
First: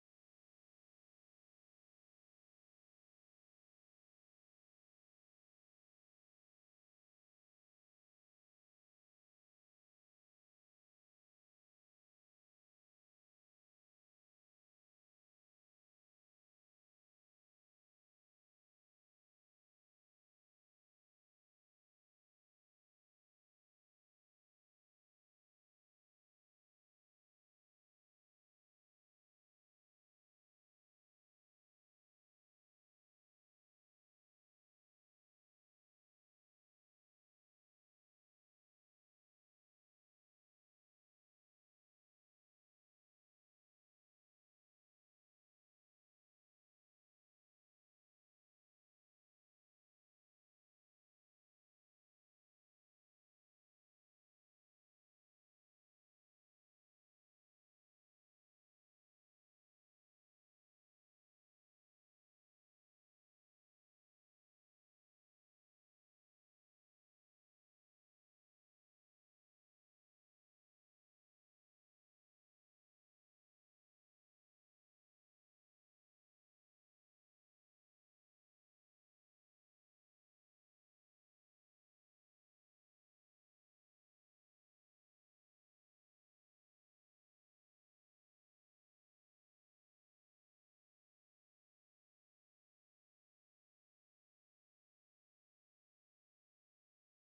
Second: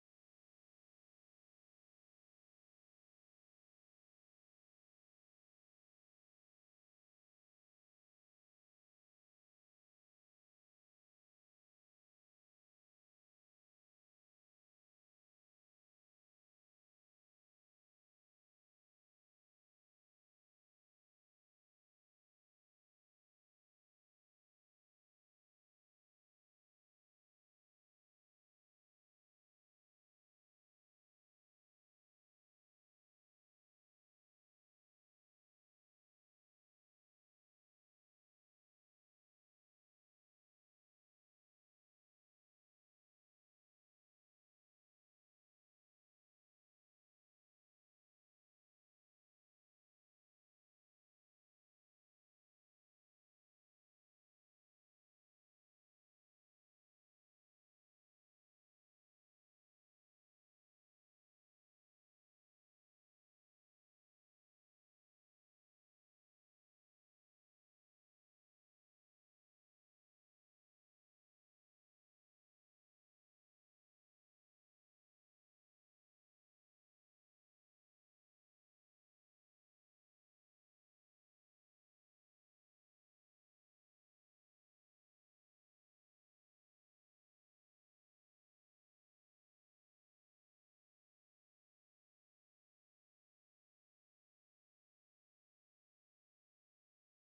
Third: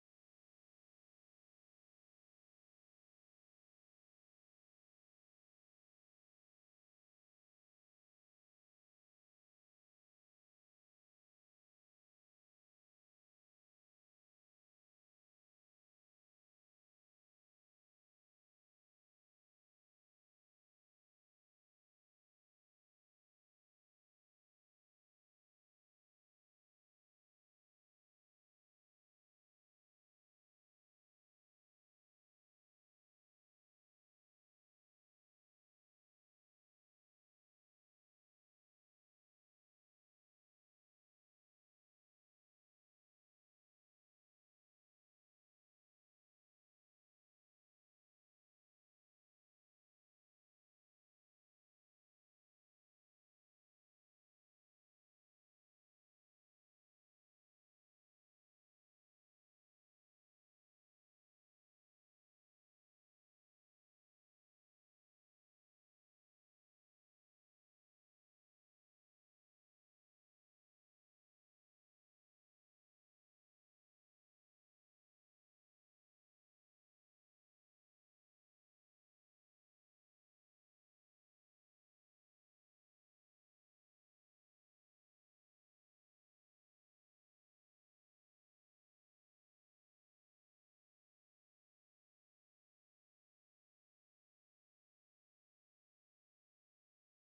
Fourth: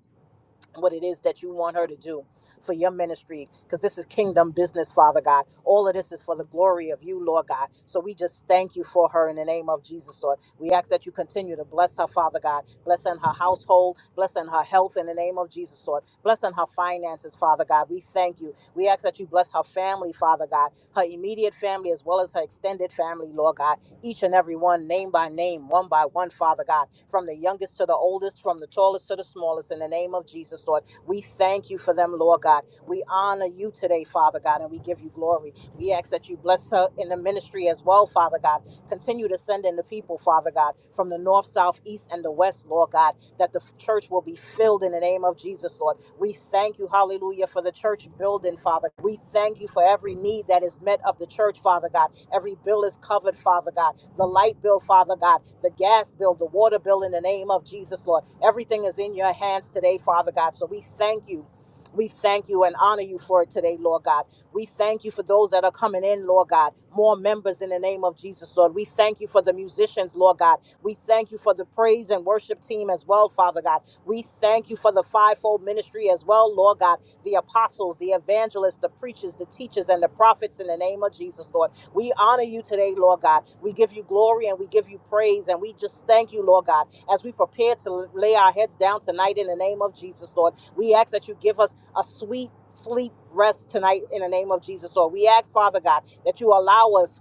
B: what it is that you want her to do for your ministry because this is kingdom business father god all of this is for the glory of you lord god so we just thank you for her in the name of jesus lord we ask that you continue to bless her father god blessing her household blessing her health in the name of jesus lord blessing her finances father god we thank you we ask that you bless her family father god her immediate family as well as her extended family lord god each and every one, name by name, one by one, Father God, from the youngest to the oldest, from the tallest to the smallest, in the name of Jesus, Lord. We thank you for them, Lord God. We honor you today, Father God, and we give you glory. We ask that you bless her in the ministry as well, Father God. Continue to send in the people, Father God, from the north, south, east, and the west, Lord God, that the f- church will be filled in the name of Jesus, Lord. We thank you, hallelujah, for the church building, Father. We thank you for every need that is met of the church, Father God. Every bill is covered, Father God. The light bill, Father God. The gas bill, the water bill, in the name of Jesus, Lord. Everything is in your hands today, Father God. So we thank you. We thank you and honor you for it today, Lord God. We thank you for those that are coming in, Lord God. More members in the name of Jesus, Lord. We thank you for the musicians, Lord God. We thank you for the praise and worship team as well, Father God. We thank you for the fivefold ministry as well, Lord God. The apostles, the evangelists, the preachers, the teachers, and the prophets in the name of Jesus, Lord. We honor you today, Lord God. We give you glory and we give you praise and we just thank you, Lord God, as we prepare to lay our heads down tonight in the name of Jesus, Lord. We ask that you give us a sweet sleep rest tonight in the name of Jesus, Lord. We ask, Father God, that you allow us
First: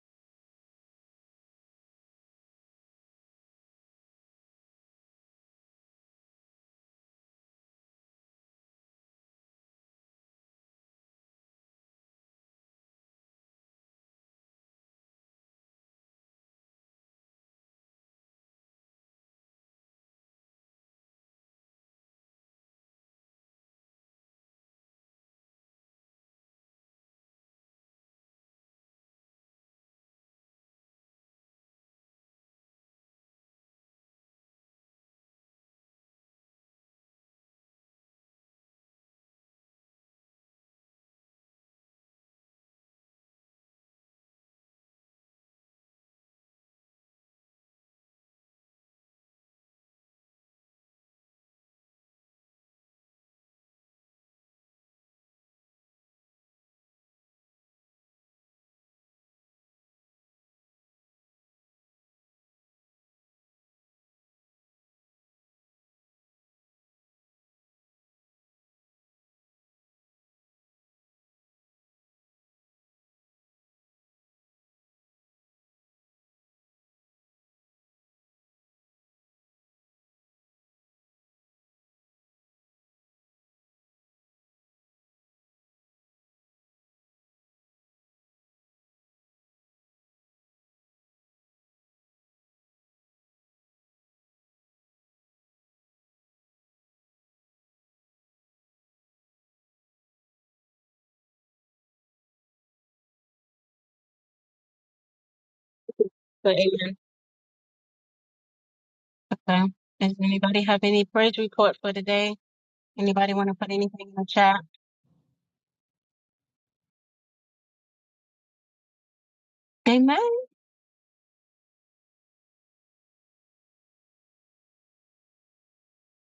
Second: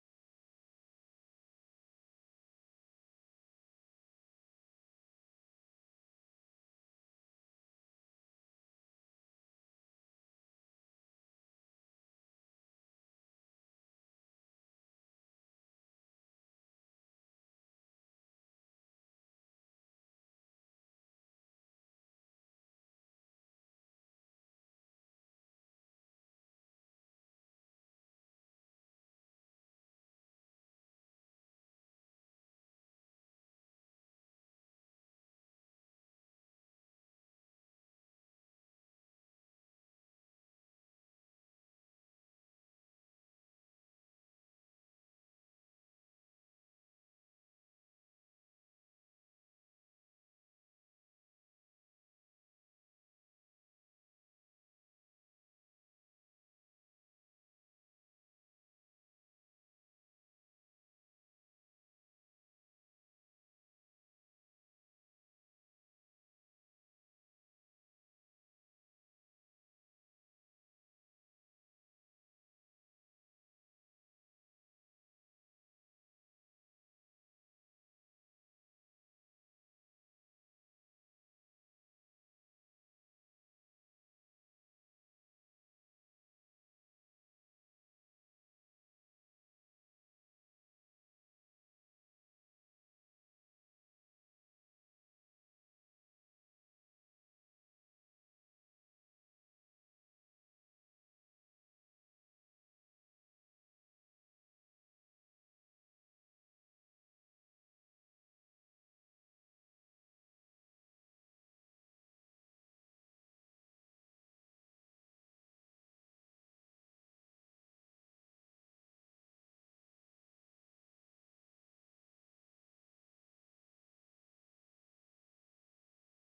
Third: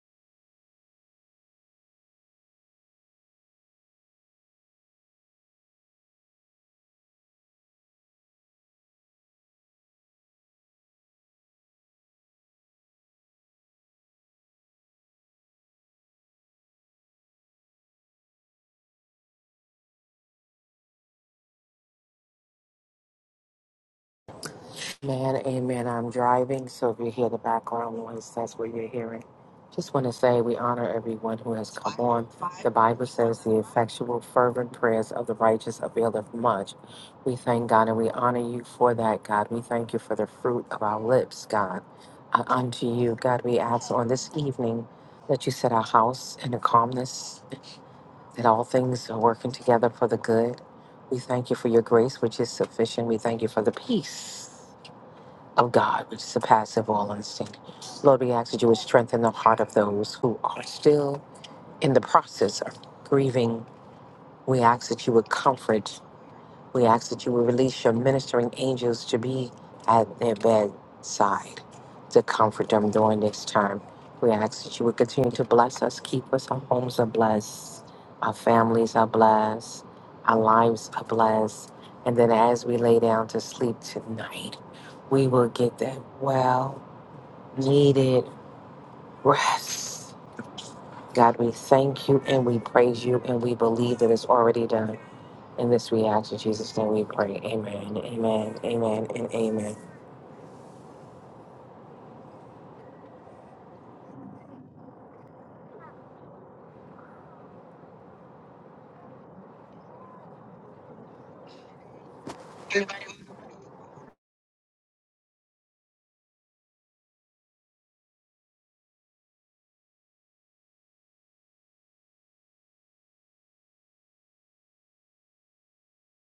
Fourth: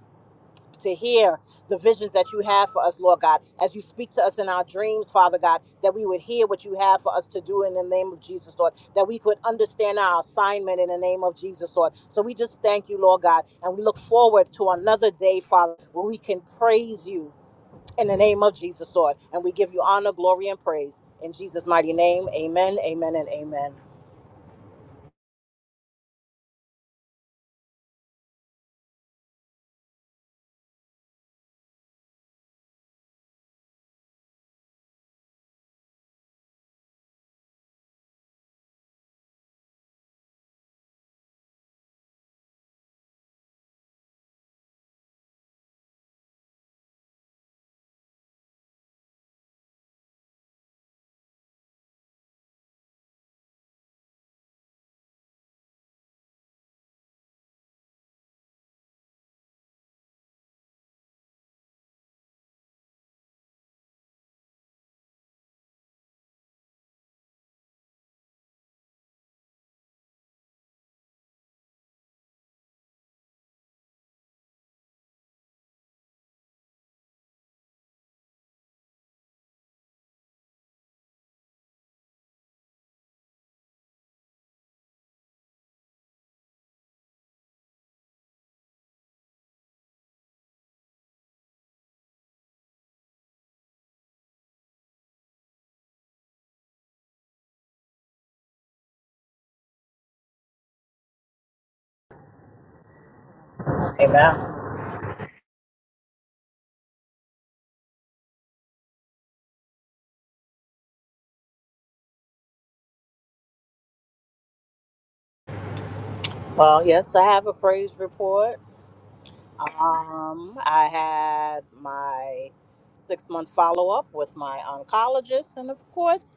B: to hear the visions that you have for us, Lord God, as you speak to us in our dreams, Father God, that we would hear what you have for us to do in the name of Jesus, Lord, that we could understand our assignment in the name of Jesus, Lord. So we just thank you, Lord God, and we look forward to another day, Father, where we can praise you in the name of Jesus, Lord, and we give you honor, glory, and praise. In Jesus' mighty name, amen, amen, and amen.
C: Man, amen. I'm driving, so if you hear the background noise, that's what you're hearing. Just want to say we honor everyone who has come on. The Bible says the effectual, fervent prayers of the righteous availeth much. We thank God and we honor you for that, God. We thank you for the fruit of our lips, God. Uh, unto you, God, we ask on this evening that you set our house in a calmness, that all things are working together for the good. We thank you for your grace, which is sufficient. We thank you for the peace of God, which surpasses all understanding. Lord, we ask that you would strengthen the heart of those who are still in the process of grieving. We ask that you would comfort. We ask that you will release your ministering angels to be at their bedside to comfort them during this time. We ask that you would continue to bless us, keep us, our homes are blessed, our families are blessed, our lives are blessed. And then as we lay down to sleep tonight, we will get that well needed rest. God, we thank you and we praise you and we believe that it's already done. And this we ask in Jesus' name we pray. Amen, amen, amen, and amen.
B: Amen.
A: So, amen. Okay. Does anybody have any praise report for today? Anybody want to put anything in the chat?
B: Well, yes, I have a praise report.
A: Amen.
B: Um, I had my six month follow up with my oncologist, and of course,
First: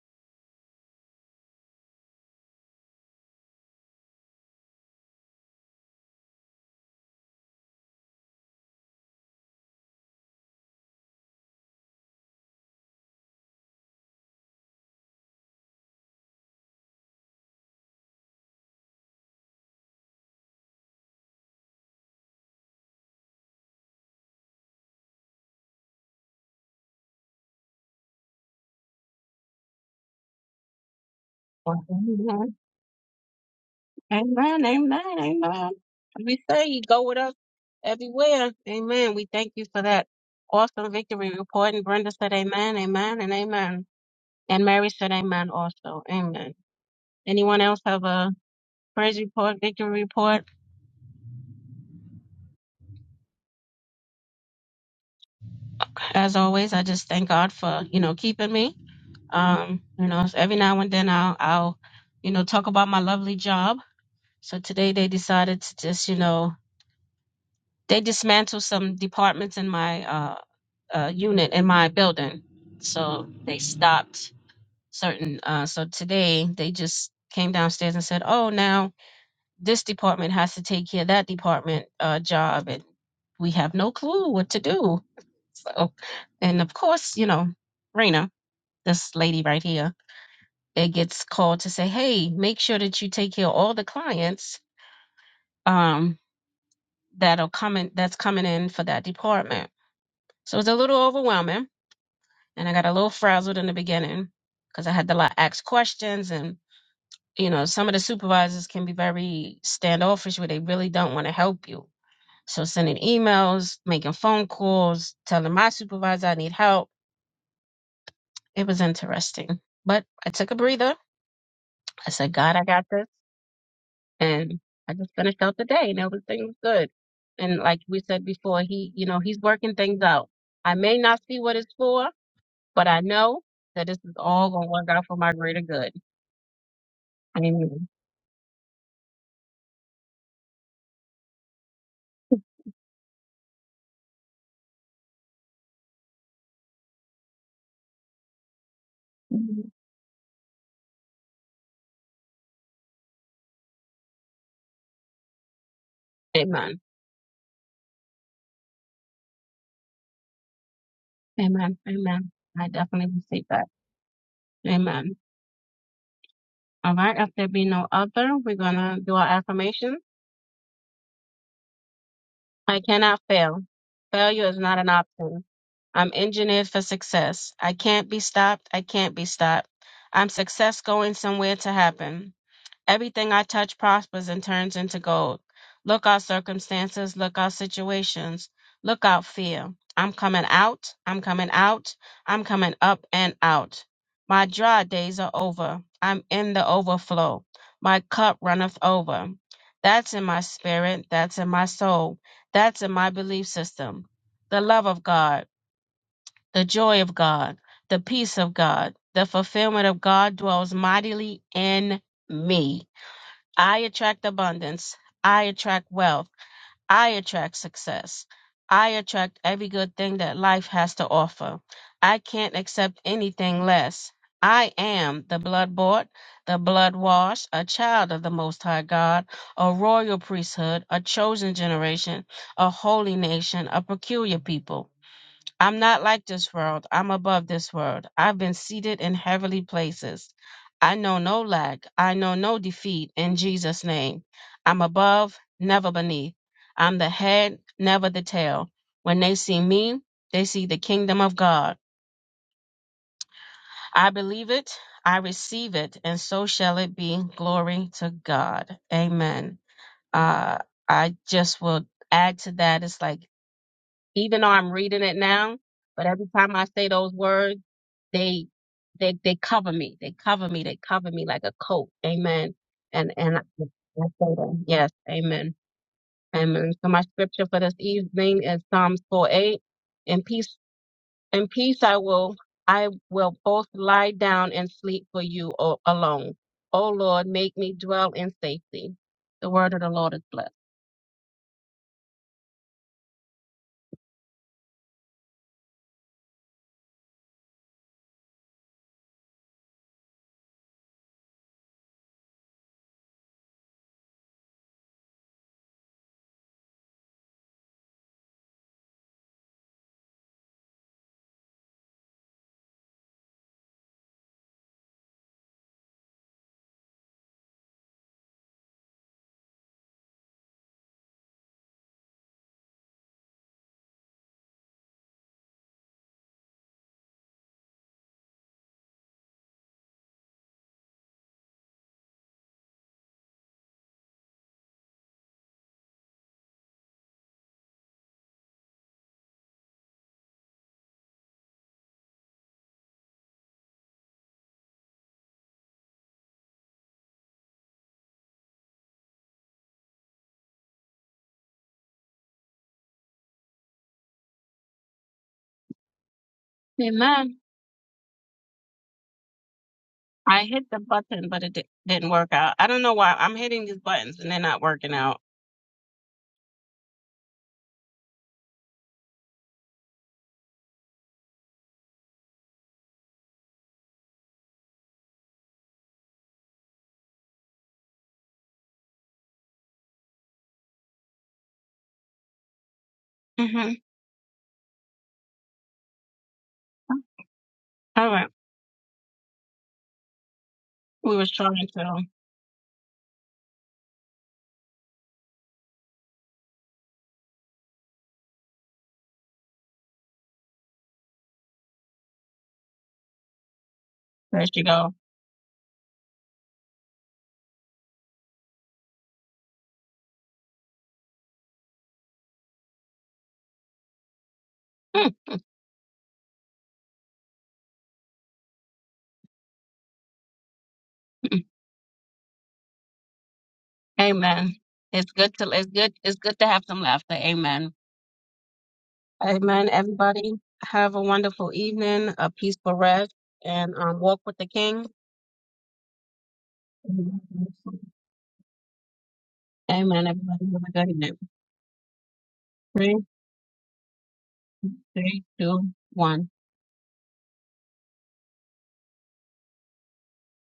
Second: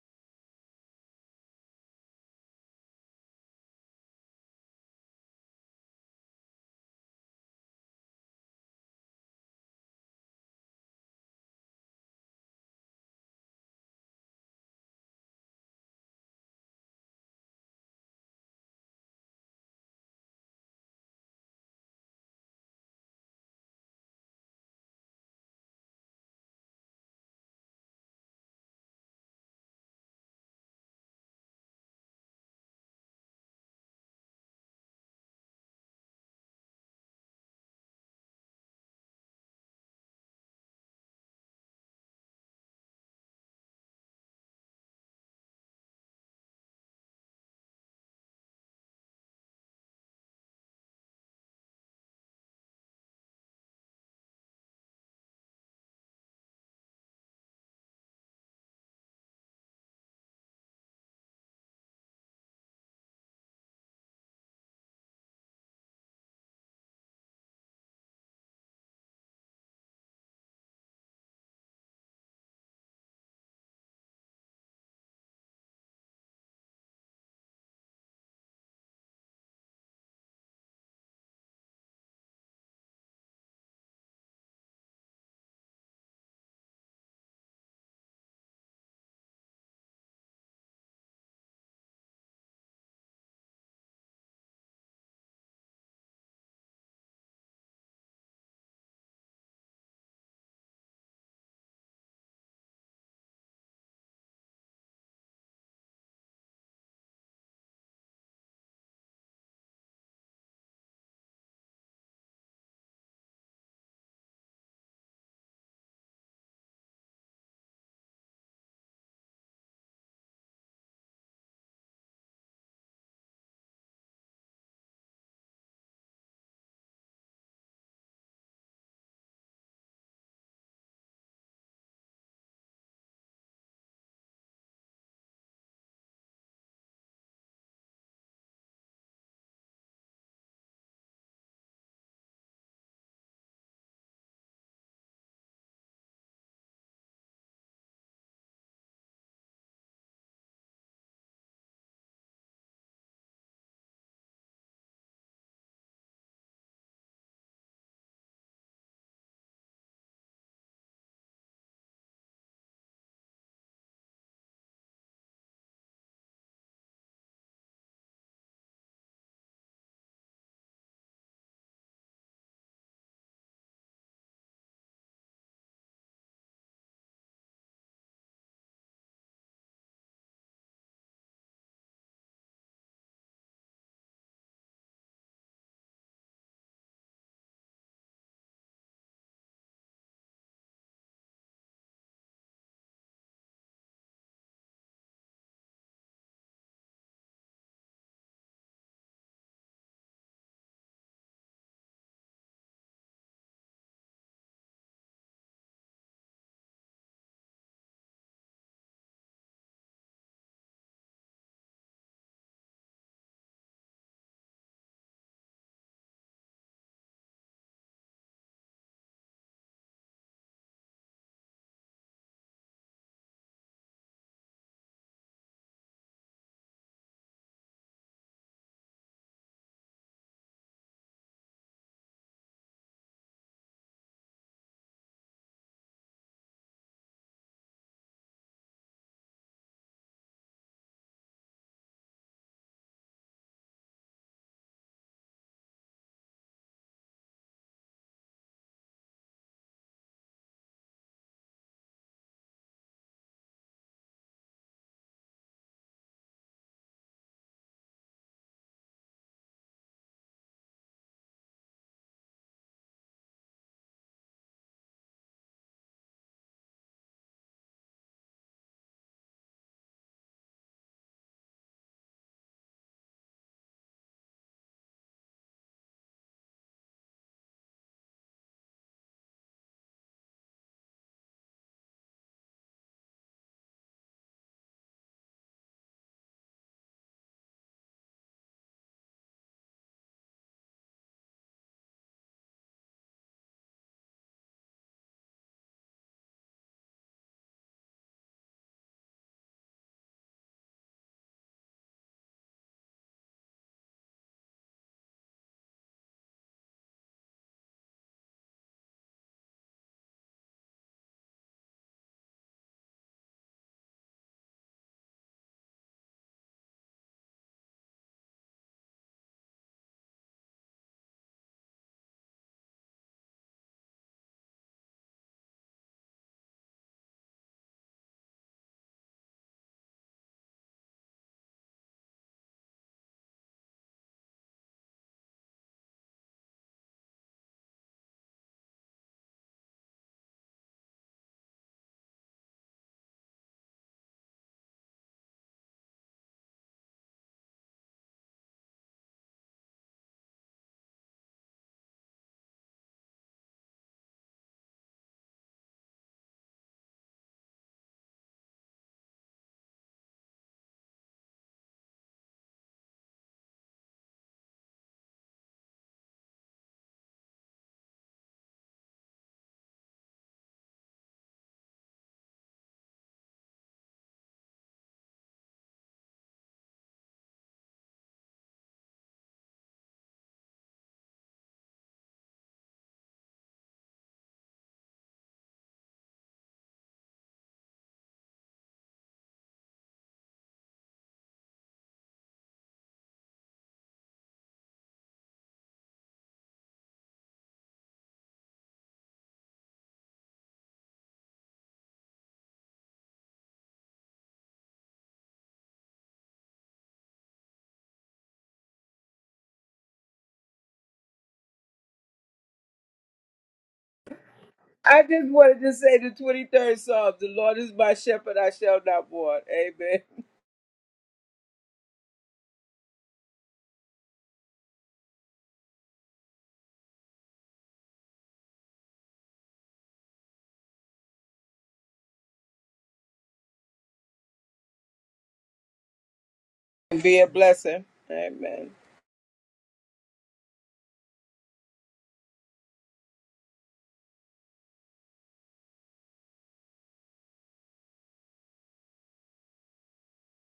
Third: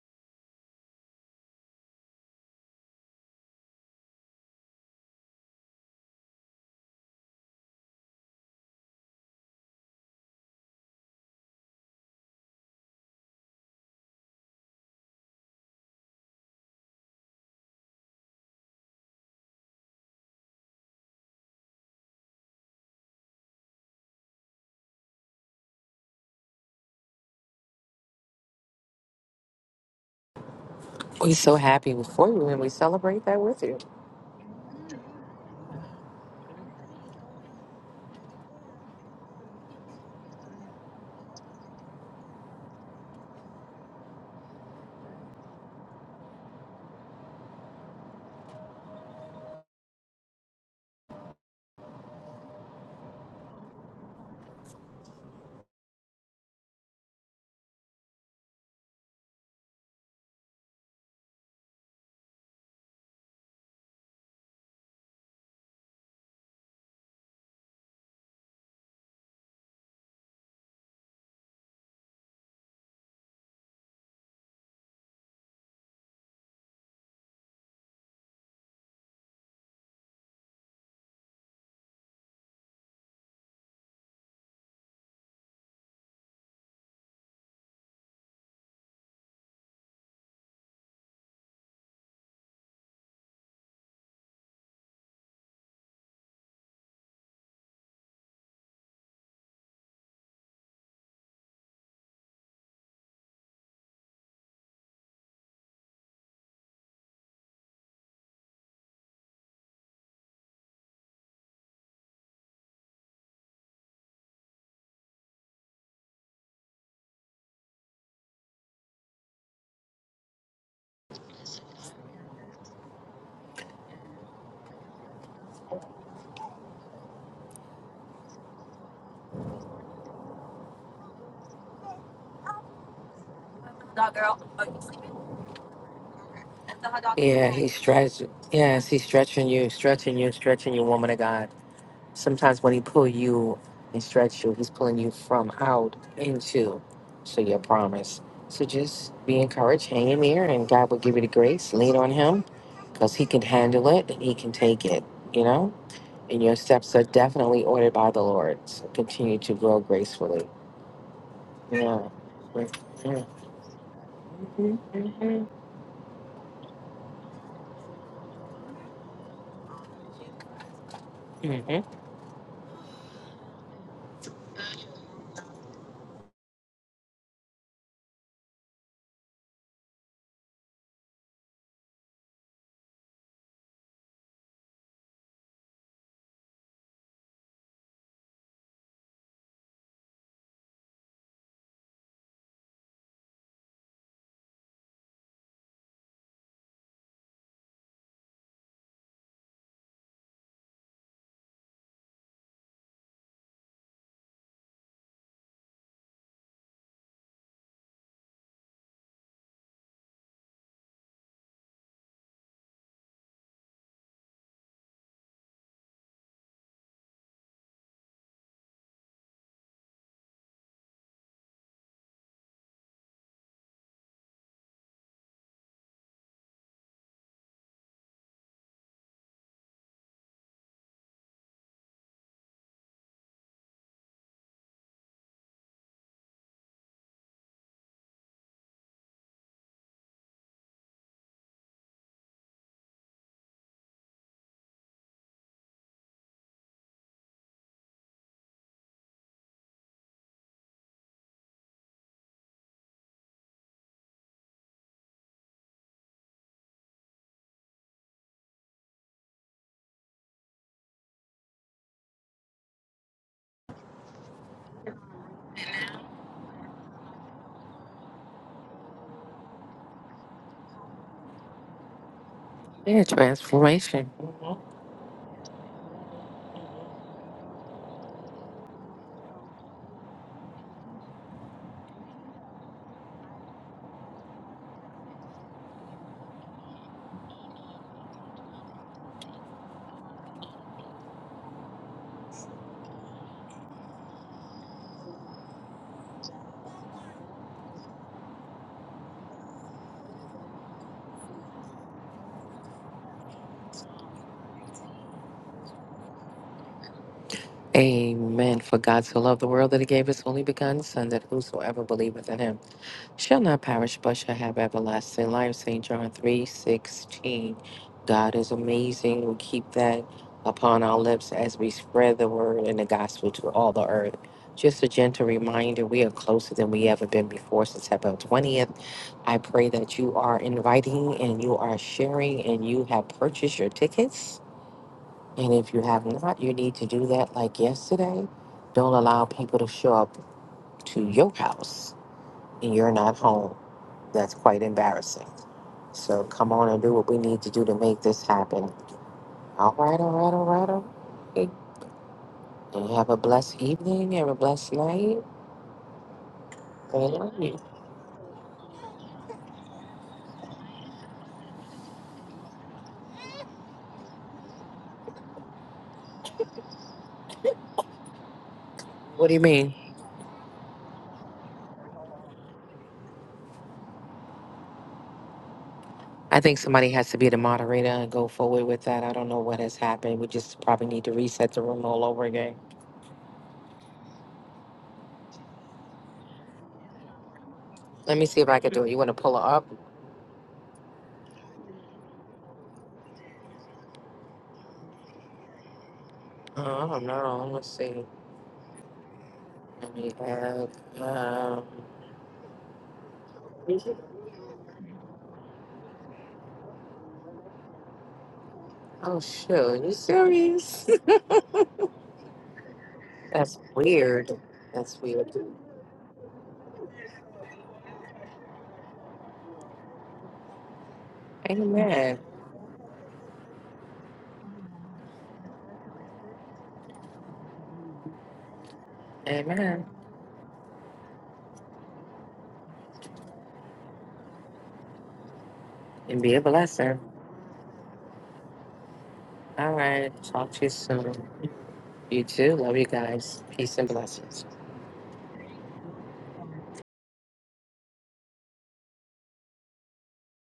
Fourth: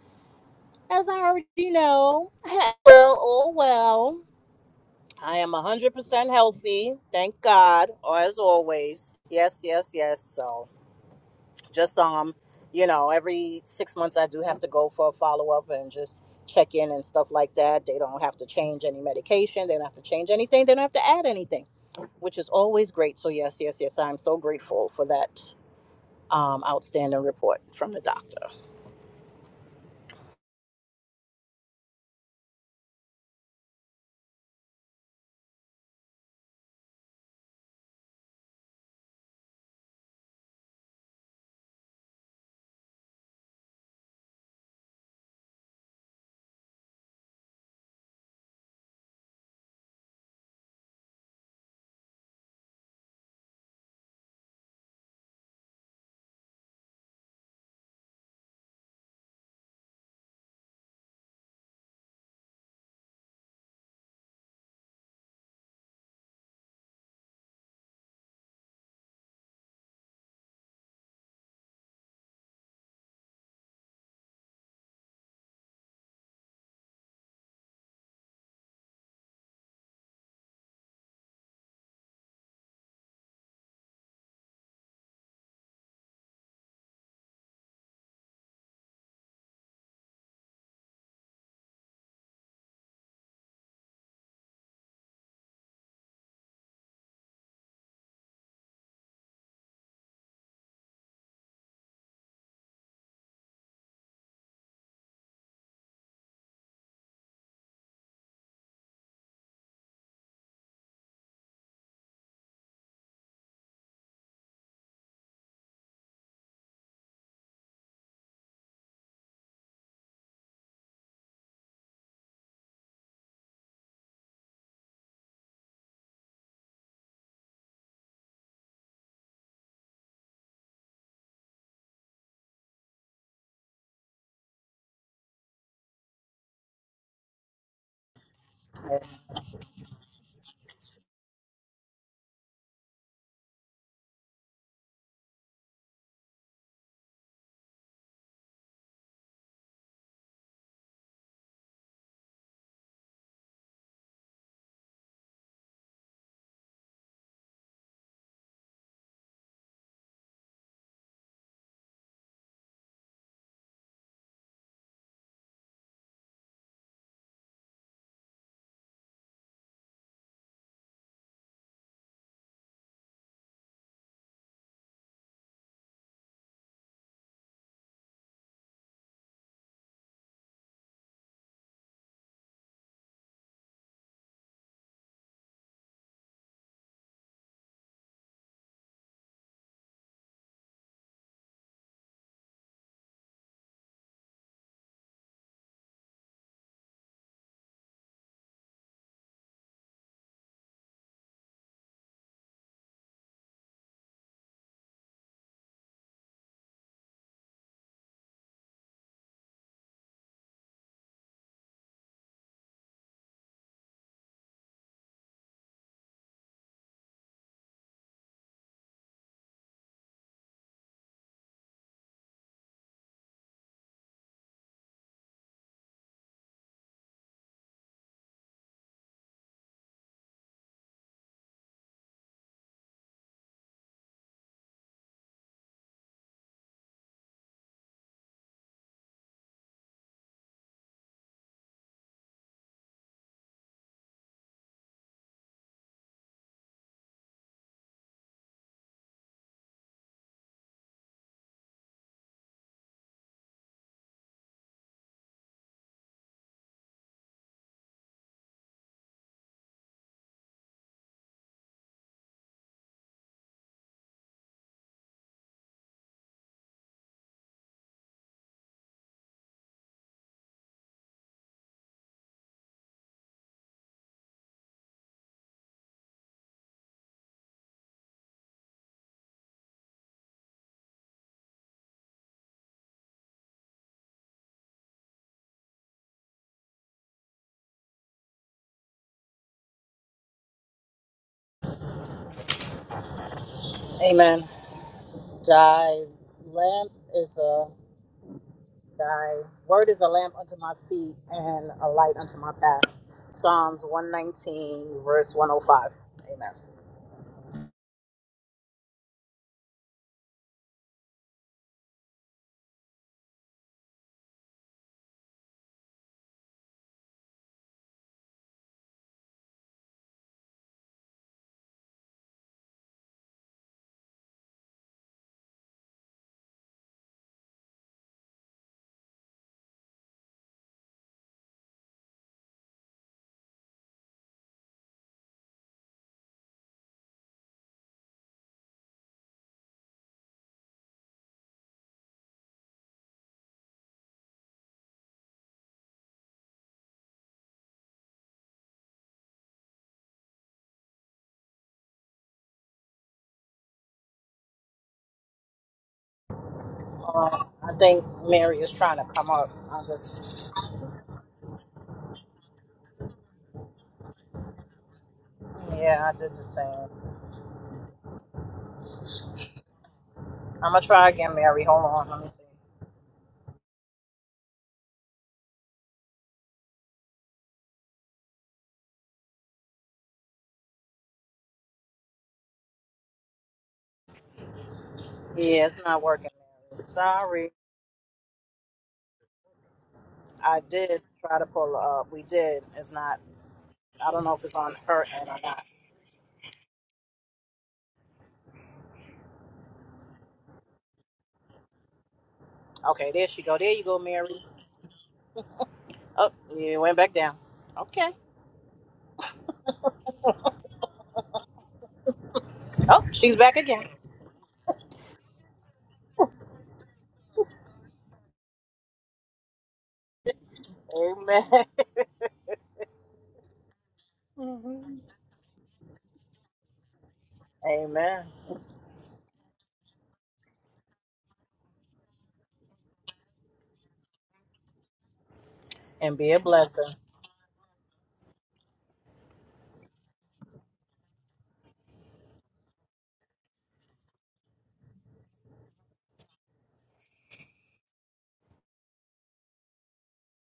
B: as I already know, [LAUGHS] well, oh well, I am 100% healthy, thank God, or as always. Yes, yes, yes. So. just um you know every six months i do have to go for a follow-up and just check in and stuff like that they don't have to change any medication they don't have to change anything they don't have to add anything which is always great so yes yes yes i'm so grateful for that um, outstanding report from the doctor
C: We're so happy for you and we celebrate that with you.
A: Amen, amen, amen. We say you go with us everywhere. Amen. We thank you for that awesome victory report. And Brenda said amen, amen, and amen. And Mary said amen also. Amen. Anyone else have a praise report, victory report? As always, I just thank God for, you know, keeping me. Um, you know, so every now and then I'll, I'll, you know, talk about my lovely job. So today they decided to just, you know, They dismantled some departments in my uh, uh, unit in my building, so they stopped certain. Uh, so today they just came downstairs and said, "Oh, now this department has to take care of that department uh, job, and we have no clue what to do." So, and of course, you know, Rena, this lady right here, it gets called to say, "Hey, make sure that you take care of all the clients." Um, that are coming that's coming in for that department So it was a little overwhelming and I got a little frazzled in the beginning because I had to like ask questions and you know, some of the supervisors can be very standoffish where they really don't want to help you. So sending emails, making phone calls, telling my supervisor I need help. It was interesting. But I took a breather. I said, God, I got this. And I just finished out the day and everything was good. And like we said before, he, you know, he's working things out. I may not see what it's for, But I know that this is all going to work out for my greater good.
C: Yeah, he's
A: Amen.
C: stretching. Yes, he's stretching you, stretching you, stretching you, woman of God. Sometimes when he pull you and stretch you, he's pulling you from out into so your promise. So just be encouraged, hang in there, and God will give you the grace. Lean on him because he can handle it and he can take it, you know? and your
A: Amen.
C: steps are definitely ordered by the Lord. So continue to grow gracefully.
A: Amen.
C: Yeah.
A: Amen. I definitely
C: Mm-hmm.
A: receive that. Amen. All right. If there be no other, we're going to do our affirmation.
C: Mm-hmm.
A: I cannot fail. Failure is not an option. I'm engineered for success. I can't be stopped. I can't be stopped. I'm success going somewhere to happen. Everything I touch prospers and turns into gold. Look out circumstances, look out situations, look out fear. I'm coming out, I'm coming out, I'm coming up and out. My dry days are over. I'm in the overflow. My cup runneth over. That's in my spirit, that's in my soul, that's in my belief system. The love of God, the joy of God, the peace of God, the fulfillment of God dwells mightily in me. I attract abundance. I attract wealth. I attract success. I attract every good thing that life has to offer. I can't accept anything less. I am the blood bought, the blood washed, a child of the Most High God, a royal priesthood, a chosen generation, a holy nation, a peculiar people. I'm not like this world. I'm above this world. I've been seated in heavenly places. I know no lack. I know no defeat in Jesus' name. I'm above, never beneath. I'm the head, never the tail. When they see me, they see the kingdom of God. I believe it. I receive it. And so shall it be. Glory to God. Amen. Uh, I just will add to that. It's like, even though I'm reading it now, but every time I say those words, they they they cover me. They cover me. They cover me like a coat. Amen.
C: Yeah,
A: And and I, I
C: transformation.
A: say
C: Mhm.
A: that. Yes. Amen. Amen. So my scripture for this evening is Psalms 4:8. In peace I will I will both lie down and sleep for you o- alone. O Lord, make me dwell in safety. The word of the Lord is blessed.
B: amen thy lamp is a thy word is a lamp unto my feet and a light unto my path psalms 119 verse 105
C: Amen. For God so loved the world that he gave his only begotten Son, that whosoever believeth in him Shall not perish, but shall have everlasting life. St. John three sixteen. God is amazing. We keep that upon our lips as we spread the word and the gospel to all the earth. Just a gentle reminder, we are closer than we ever been before since April 20th. I pray that you are inviting and you are sharing and you have purchased your tickets. And if you have not, you need to do that like yesterday. Don't allow people to show up to your house and you're not home. That's quite embarrassing. So come on and do what we need to do to make this happen. All right, all right, all right, all right. And have a blessed evening. Have a blessed night. I love
A: Amen.
B: Um, I think Mary is trying to come up. I just,
A: I hit the button, but it di- didn't work out. I don't know why. I'm hitting these buttons and they're not working out.
B: yeah, I did the same.
C: What do you mean?
B: I'm gonna try again, Mary. Hold on, let me see.
C: I think somebody has to be the moderator and go forward with that. I don't know what has happened. We just probably need to reset the room all over again.
A: hmm
B: Yeah, it's not working. Mary. Sorry,
A: All
C: Let me
A: right.
C: see if I can do it. You want to pull her up?
B: I did
A: We was
B: try to
A: trying
B: pull
A: to.
B: her up. We did. It's not. I don't know if it's on her end or not.
C: Uh, I don't know. Let's see. Let me have. Um...
B: Okay, there she go. There you go,
A: There
B: Mary.
A: she go.
B: Oh, you went back down. Okay.
C: Oh, shoot. you serious?
B: Oh,
C: [LAUGHS]
B: she's back
C: That's
B: again.
C: weird. That's
D: I
A: Mm,
D: just
C: weird.
D: wanted to say the 23rd Psalm, the Lord is my shepherd, I shall not want. Amen.
B: Amen.
A: mm.
C: Amen.
A: Amen. It's good to it's good it's good to have some laughter.
B: [LAUGHS]
A: Amen.
B: Amen.
A: Amen.
C: Amen.
A: Everybody have a wonderful evening, a peaceful rest, and um, walk with the King.
B: And
C: And
B: be
C: be a
B: a blessing.
C: blessing.
D: be a blessing. Amen.
C: All
A: Amen.
C: right.
A: Everybody
C: Talk
A: have
C: to you
A: a good night.
C: soon. You too. Love you
A: Three,
C: guys. Peace and blessings.
A: three, two, one.